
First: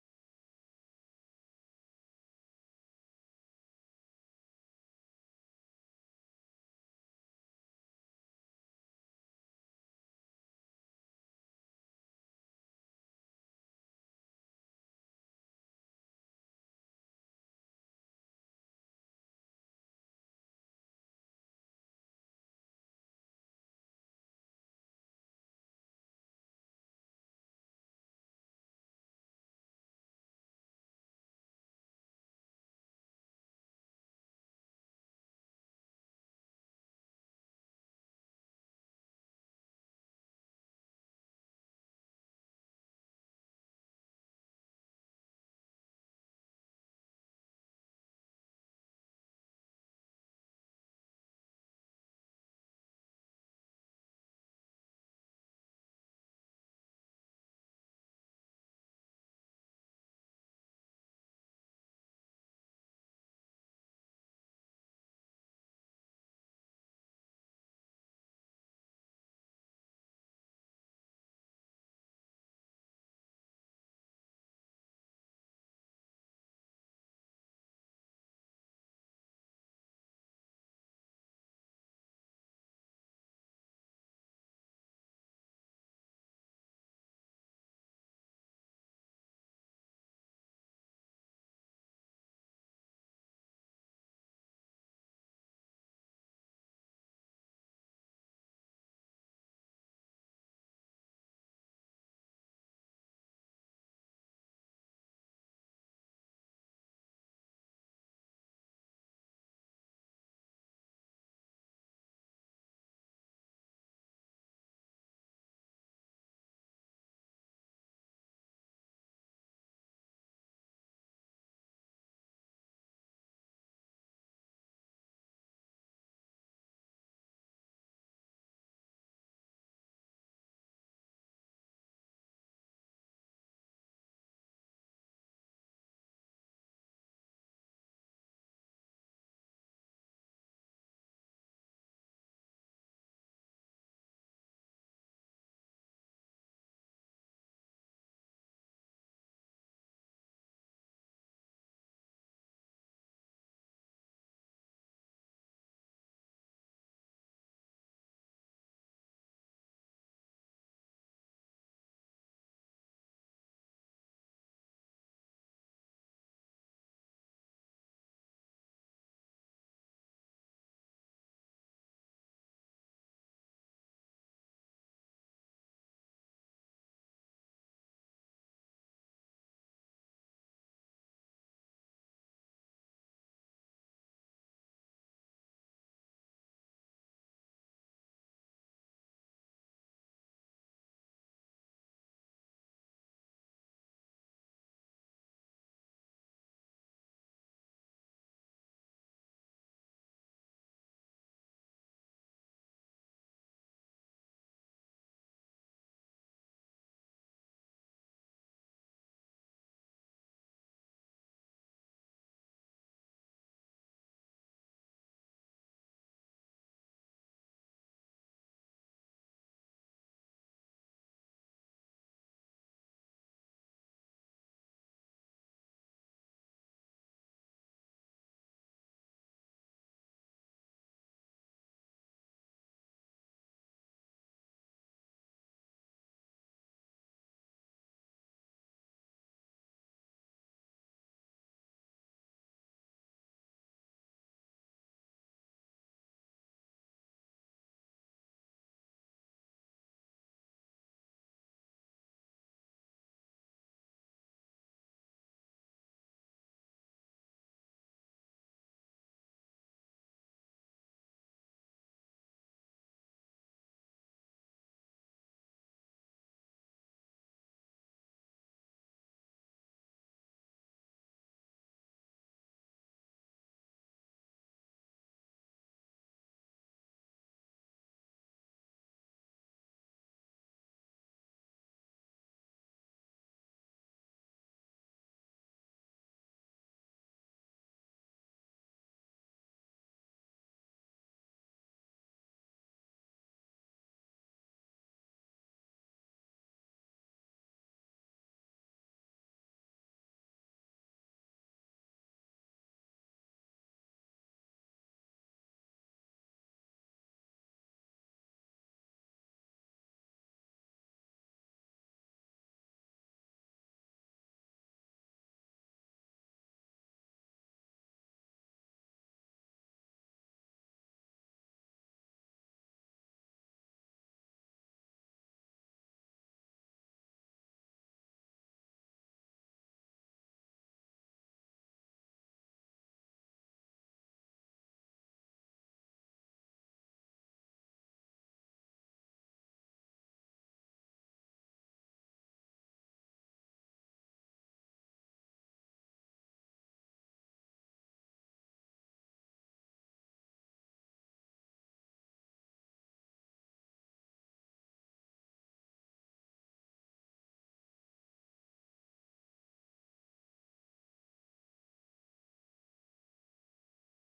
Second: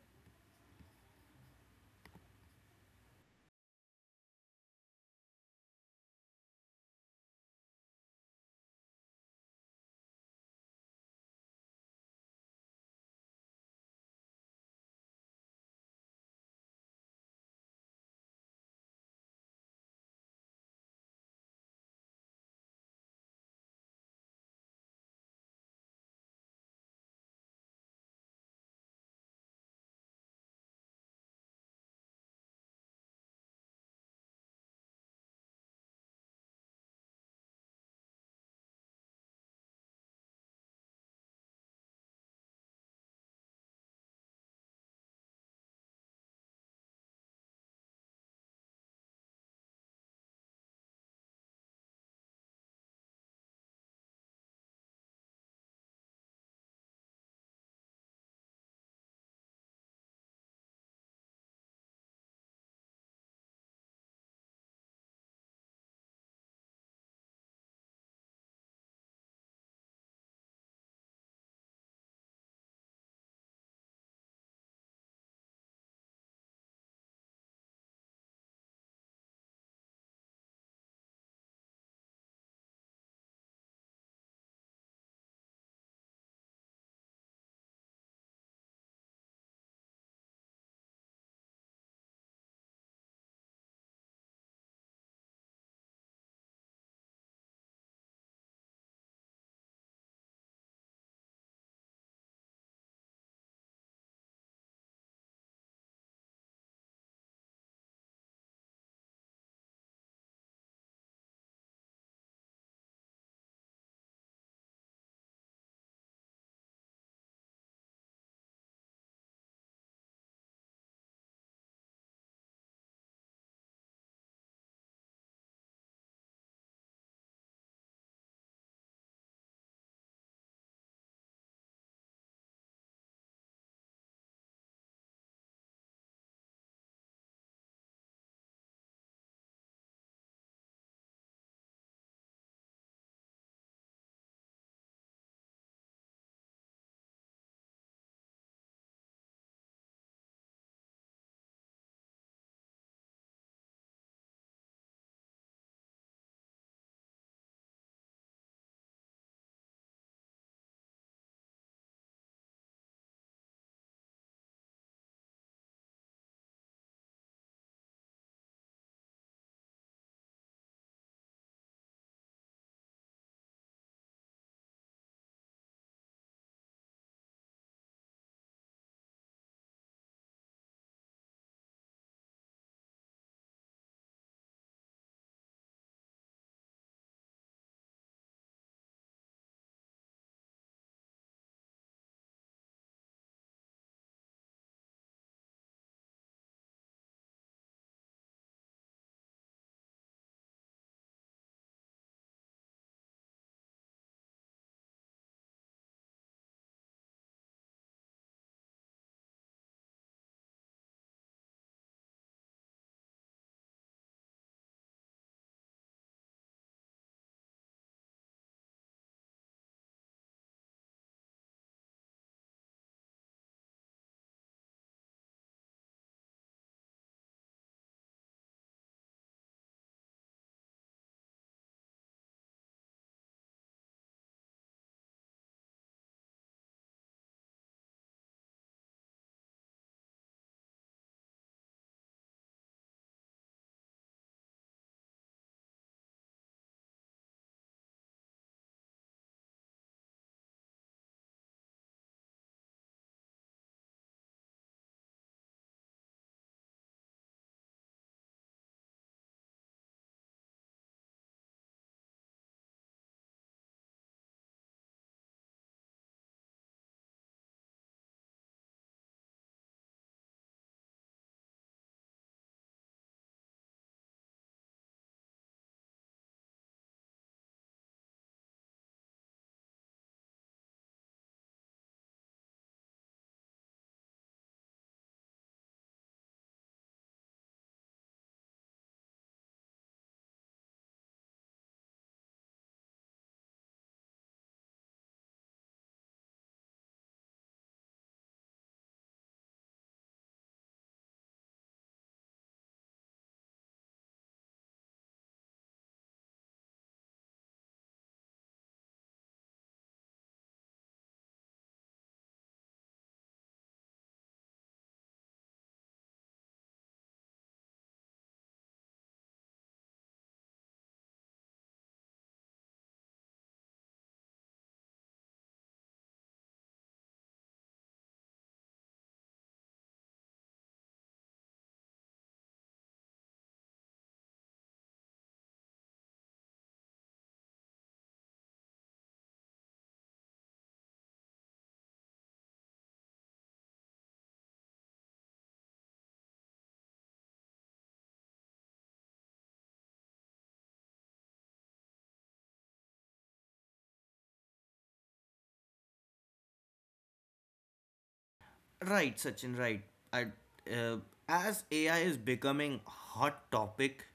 [SPEAKER 1] Right, Sachin. Right. I, uh, as AI is becoming a hot topic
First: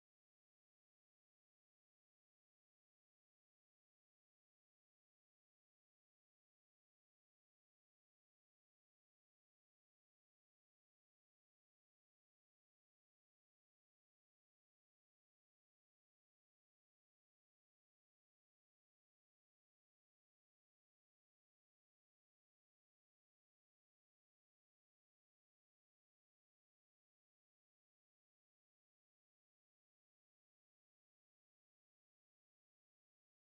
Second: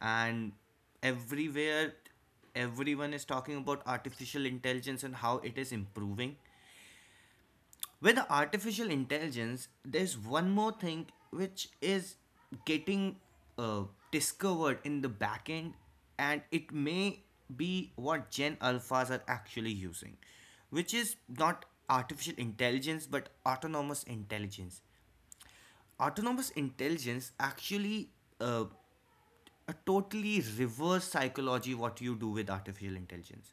[SPEAKER 1] and everywhere, everyone is talking about artificial intelligence and how it is improving. With the artificial intelligence there's one more thing which is getting uh, discovered in the backend, and it may be what Gen Alphas are actually using, which is not artificial intelligence but autonomous intelligence. Autonomous intelligence actually, uh, a totally reverse psychology what you do with artificial intelligence.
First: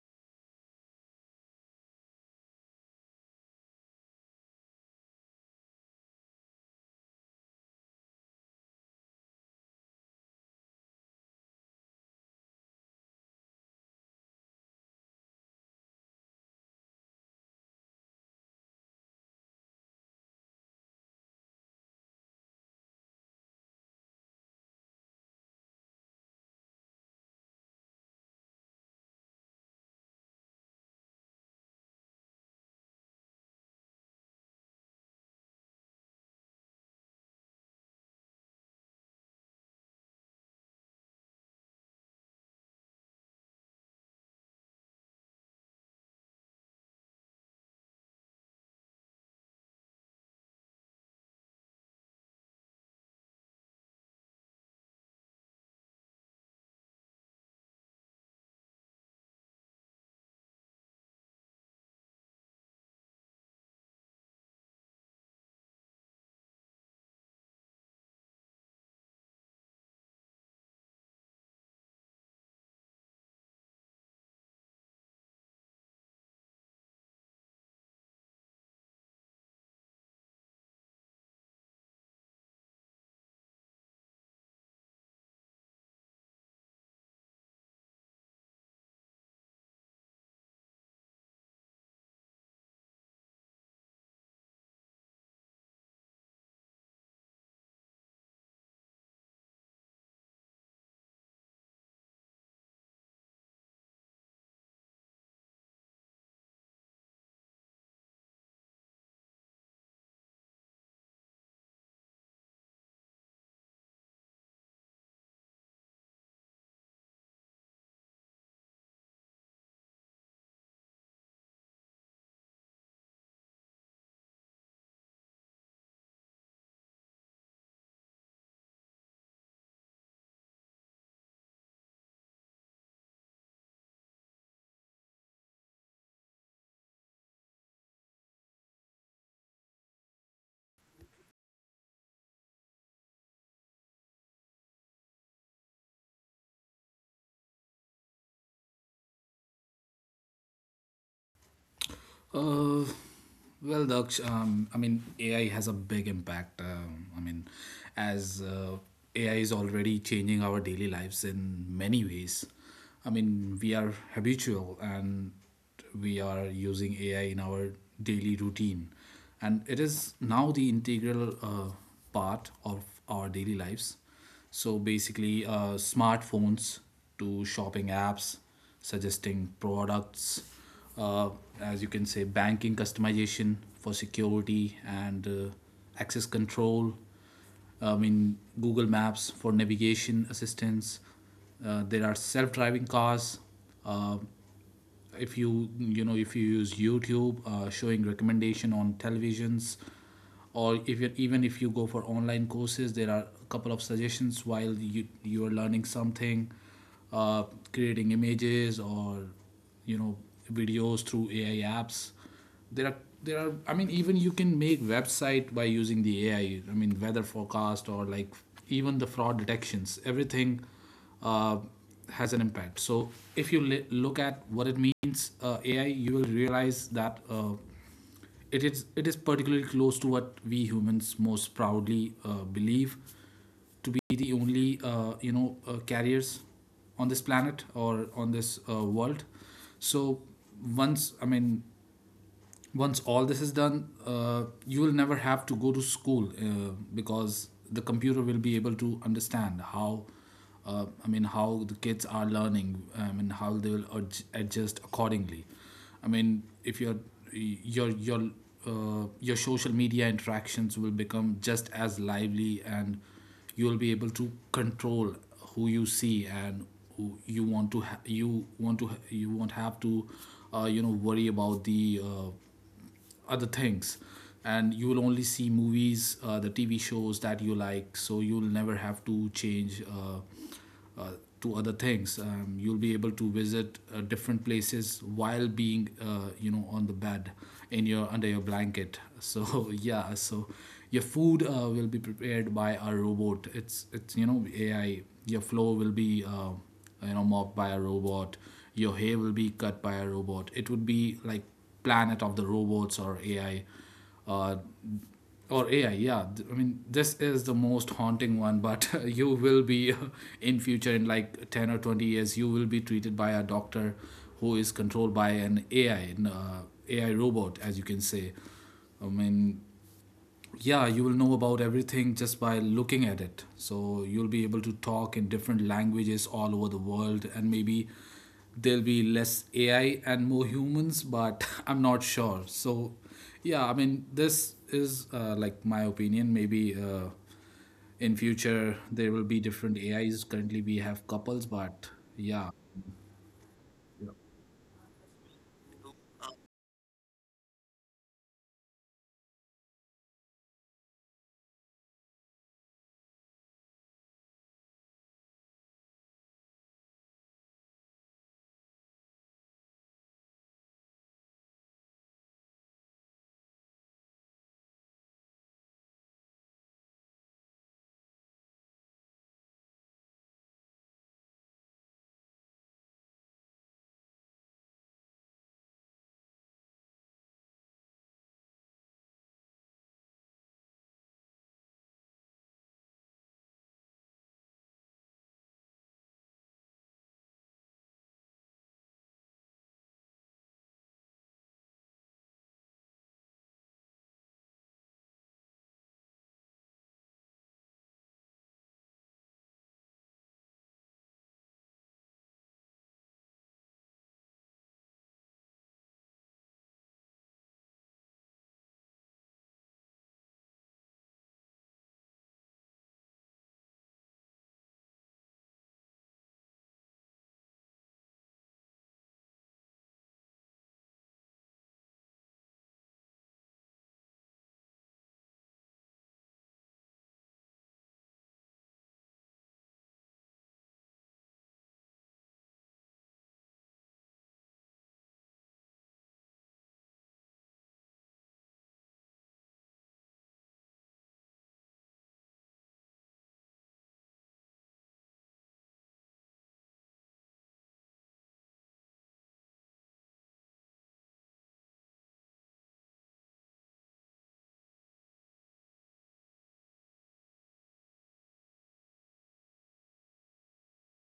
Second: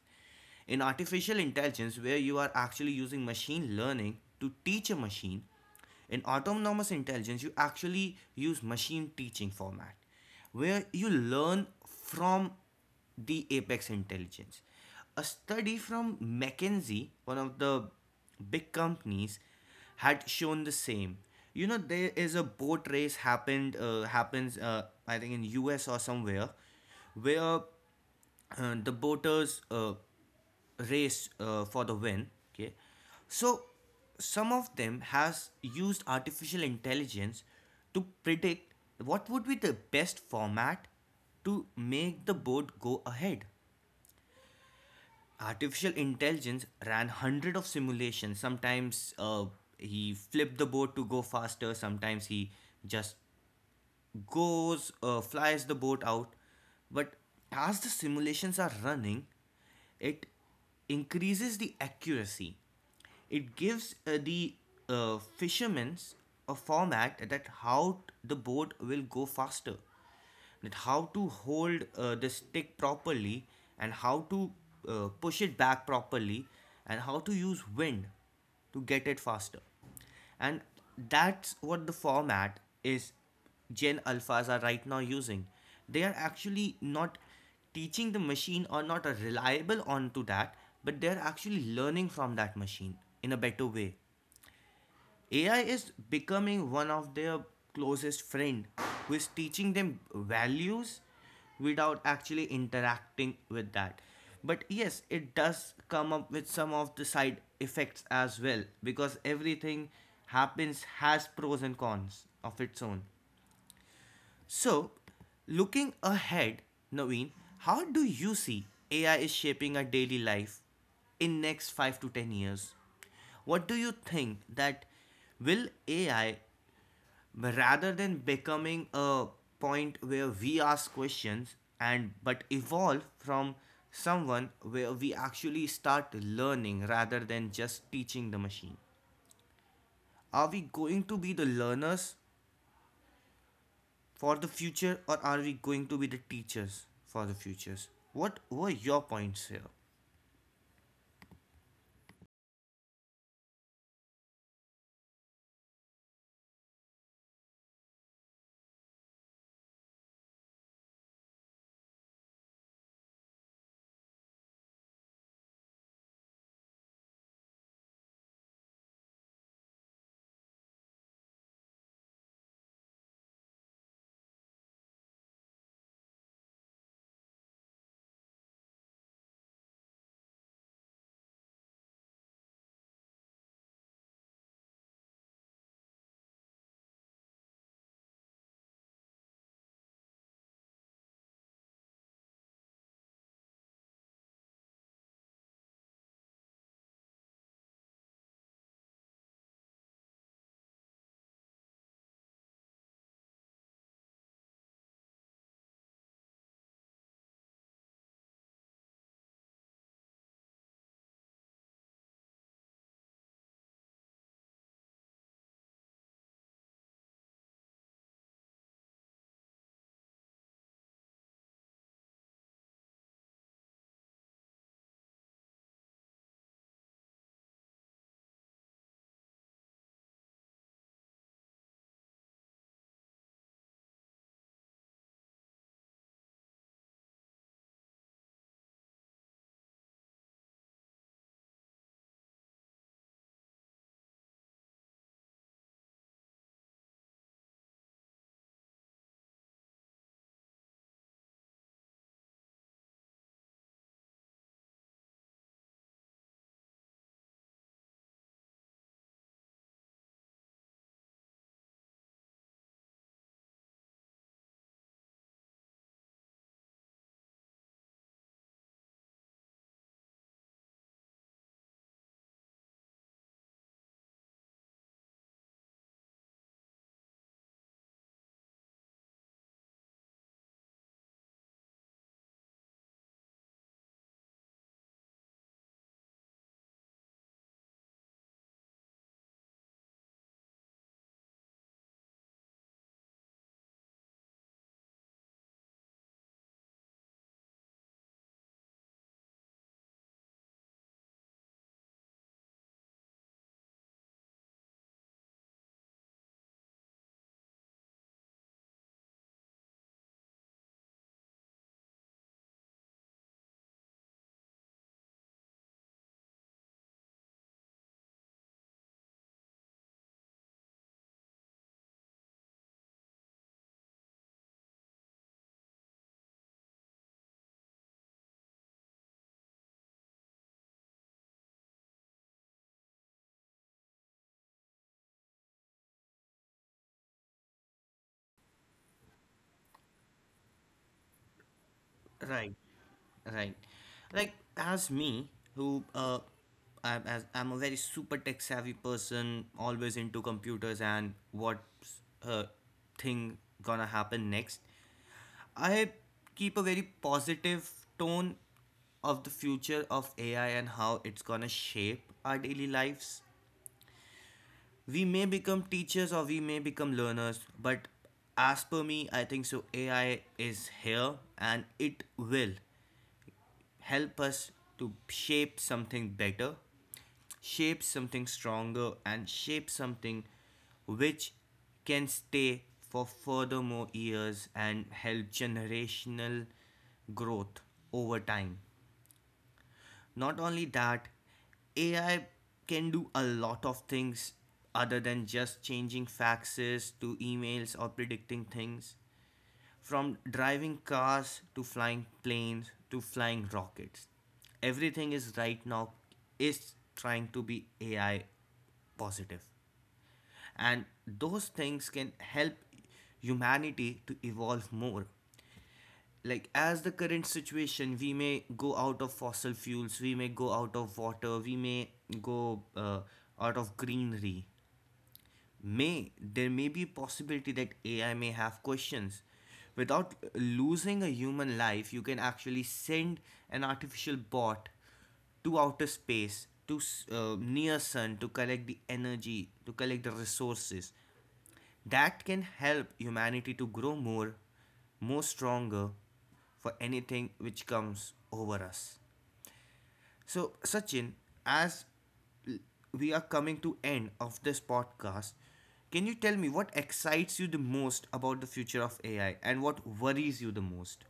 [SPEAKER 1] In artificial intelligence where you are actually using machine learning to teach a machine, in autonomous intelligence you actually use machine teaching format, where you learn from the apex intelligence. A study from McKinsey, one of the big companies, had shown the same. You know, there is a boat race happened happens I think in US or somewhere, where the boaters race for the win. Okay, so some of them has used artificial intelligence to predict what would be the best format to make the boat go ahead. Artificial intelligence ran hundred of simulations. Sometimes he flipped the boat to go faster, sometimes he just goes flies the boat out. But as the simulations are running, it increases the accuracy. It gives the fishermen a format that how the boat will go faster, that how to hold the stick properly, and how to push it back properly, and how to use wind to get it faster. And that's what the format is. Gen Alphas are right now using. They are actually not teaching the machine or not are reliable onto that, but they're actually learning from that machine in a better way. AI is becoming one of their closest friend, who is teaching them values without actually interacting with that. But yes, it does come up with some of the side effects as well, because everything happens has pros and cons of its own. So, looking ahead, Naveen, how do you see AI is shaping our daily life in next 5 to 10 years? What do you think that will AI, rather than becoming a point where we ask questions, and but evolve from someone where we actually start learning rather than just teaching the machine? Are we going to be the learners for the future, or are we going to be the teachers for the futures? What were your points here?
[SPEAKER 2] Uh, well, Daksh, I mean, AI has a big impact. I mean, as AI is already changing our daily lives in many ways. I mean, we are habitual, and we are using AI in our daily routine. And it is now the integral part of our daily lives. So basically, smartphones to shopping apps, suggesting products, uh, as you can say, banking customization for security and access control. I mean, Google Maps for navigation assistance. There are self driving cars, uh, if you you know if you use YouTube showing recommendation on televisions, or if you're even if you go for online courses, there are a couple of suggestions while you are learning something. uh, Creating images or you know videos through AI apps, there are there are I mean, even you can make website by using the AI. I mean weather forecast, or like even the fraud detections, everything uh, has an impact. So if you look at what it means AI, you will realize that it is particularly close to what we humans most proudly believe to be the only carriers on this planet, or on this world. So once I mean, once all this is done, you will never have to go to school because the computer will be able to understand how, I mean, how the kids are learning. I mean, how they will adjust accordingly. I mean, if your your your your social media interactions will become just as lively, and you will be able to control who you see and who you want to you won't have to worry about the other things, and you will only see movies the TV shows that you like, so you'll never have to change uh, to other things. You'll be able to visit different places while being on the bed in your under your blanket so yeah. So your food will be prepared by a robot. It's you know AI. Your flow will be mopped by a robot. Your hair will be cut by a robot. It would be like planet of the robots or AI, uh, yeah. I mean, this is the most haunting one, but you will be in future in like 10 or 20 years you will be treated by a doctor who is controlled by an AI, AI robot, as you can say. I mean, yeah, you will know about everything just by looking at it, so you'll be able to talk in different languages all over the world, and maybe there'll be less AI and more humans, but I'm not sure. So yeah, I mean this is like my opinion. Maybe in future there will be different AIs, currently we have couples, but yeah.
[SPEAKER 1] Right, right. Like as me, who, I'm, as I'm a very super tech savvy person, always into computers and what's uh thing gonna happen next, I keep a very positive tone of the future of AI and how it's gonna shape our daily lives. We may become teachers or we may become learners, but as per me, I think so AI is here, and it will help us to shape something better, shape something stronger, and shape something which can stay for furthermore years and help generational growth over time. Not only that, AI can do a lot of things other than just changing faxes to emails or predicting things, from driving cars to flying planes to flying rockets. Everything is right now is trying to be AI positive, and those things can help humanity to evolve more. Like as the current situation, we may go out of fossil fuels, we may go out of water, we may go out of greenery. May there may be a possibility that AI may have questions. Without losing a human life, you can actually send an artificial bot to outer space to near sun, to collect the energy, to collect the resources that can help humanity to grow more, more stronger, for anything which comes over us. So, Sachin, as we are coming to end of this podcast, can you tell me what excites you the most about the future of AI and what worries you the most?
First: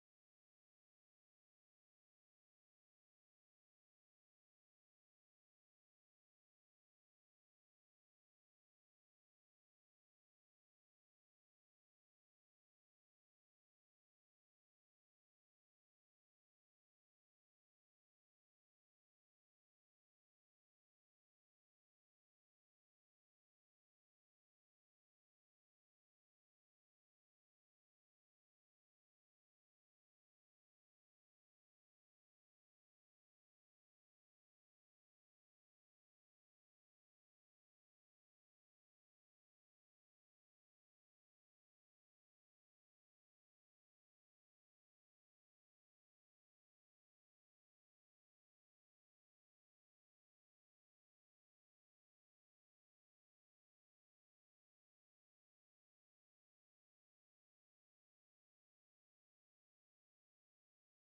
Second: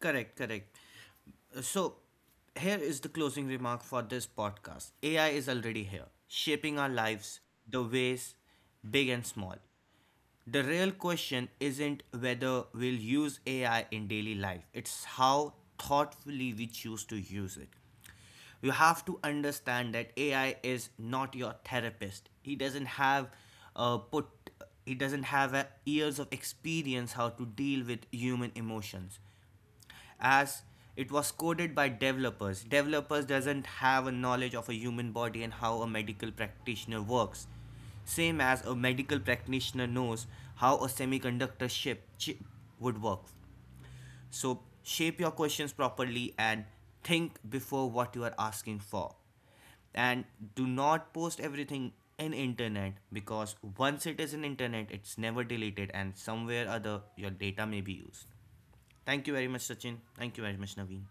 [SPEAKER 1] Correct, correct. So, here is the closing remark for this podcast. AI is already here, shaping our lives, the ways big and small. The real question isn't whether we'll use AI in daily life, it's how thoughtfully we choose to use it. You have to understand that AI is not your therapist. Uh, put he doesn't have years of experience how to deal with human emotions, as it was coded by developers. Developers doesn't have a knowledge of a human body and how a medical practitioner works. Same as a medical practitioner knows how a semiconductor chip would work. So shape your questions properly and think before what you are asking for, and do not post everything in internet, because once it is in internet, it's never deleted, and somewhere other your data may be used. Thank you very much, Sachin. Thank you very much, Naveen.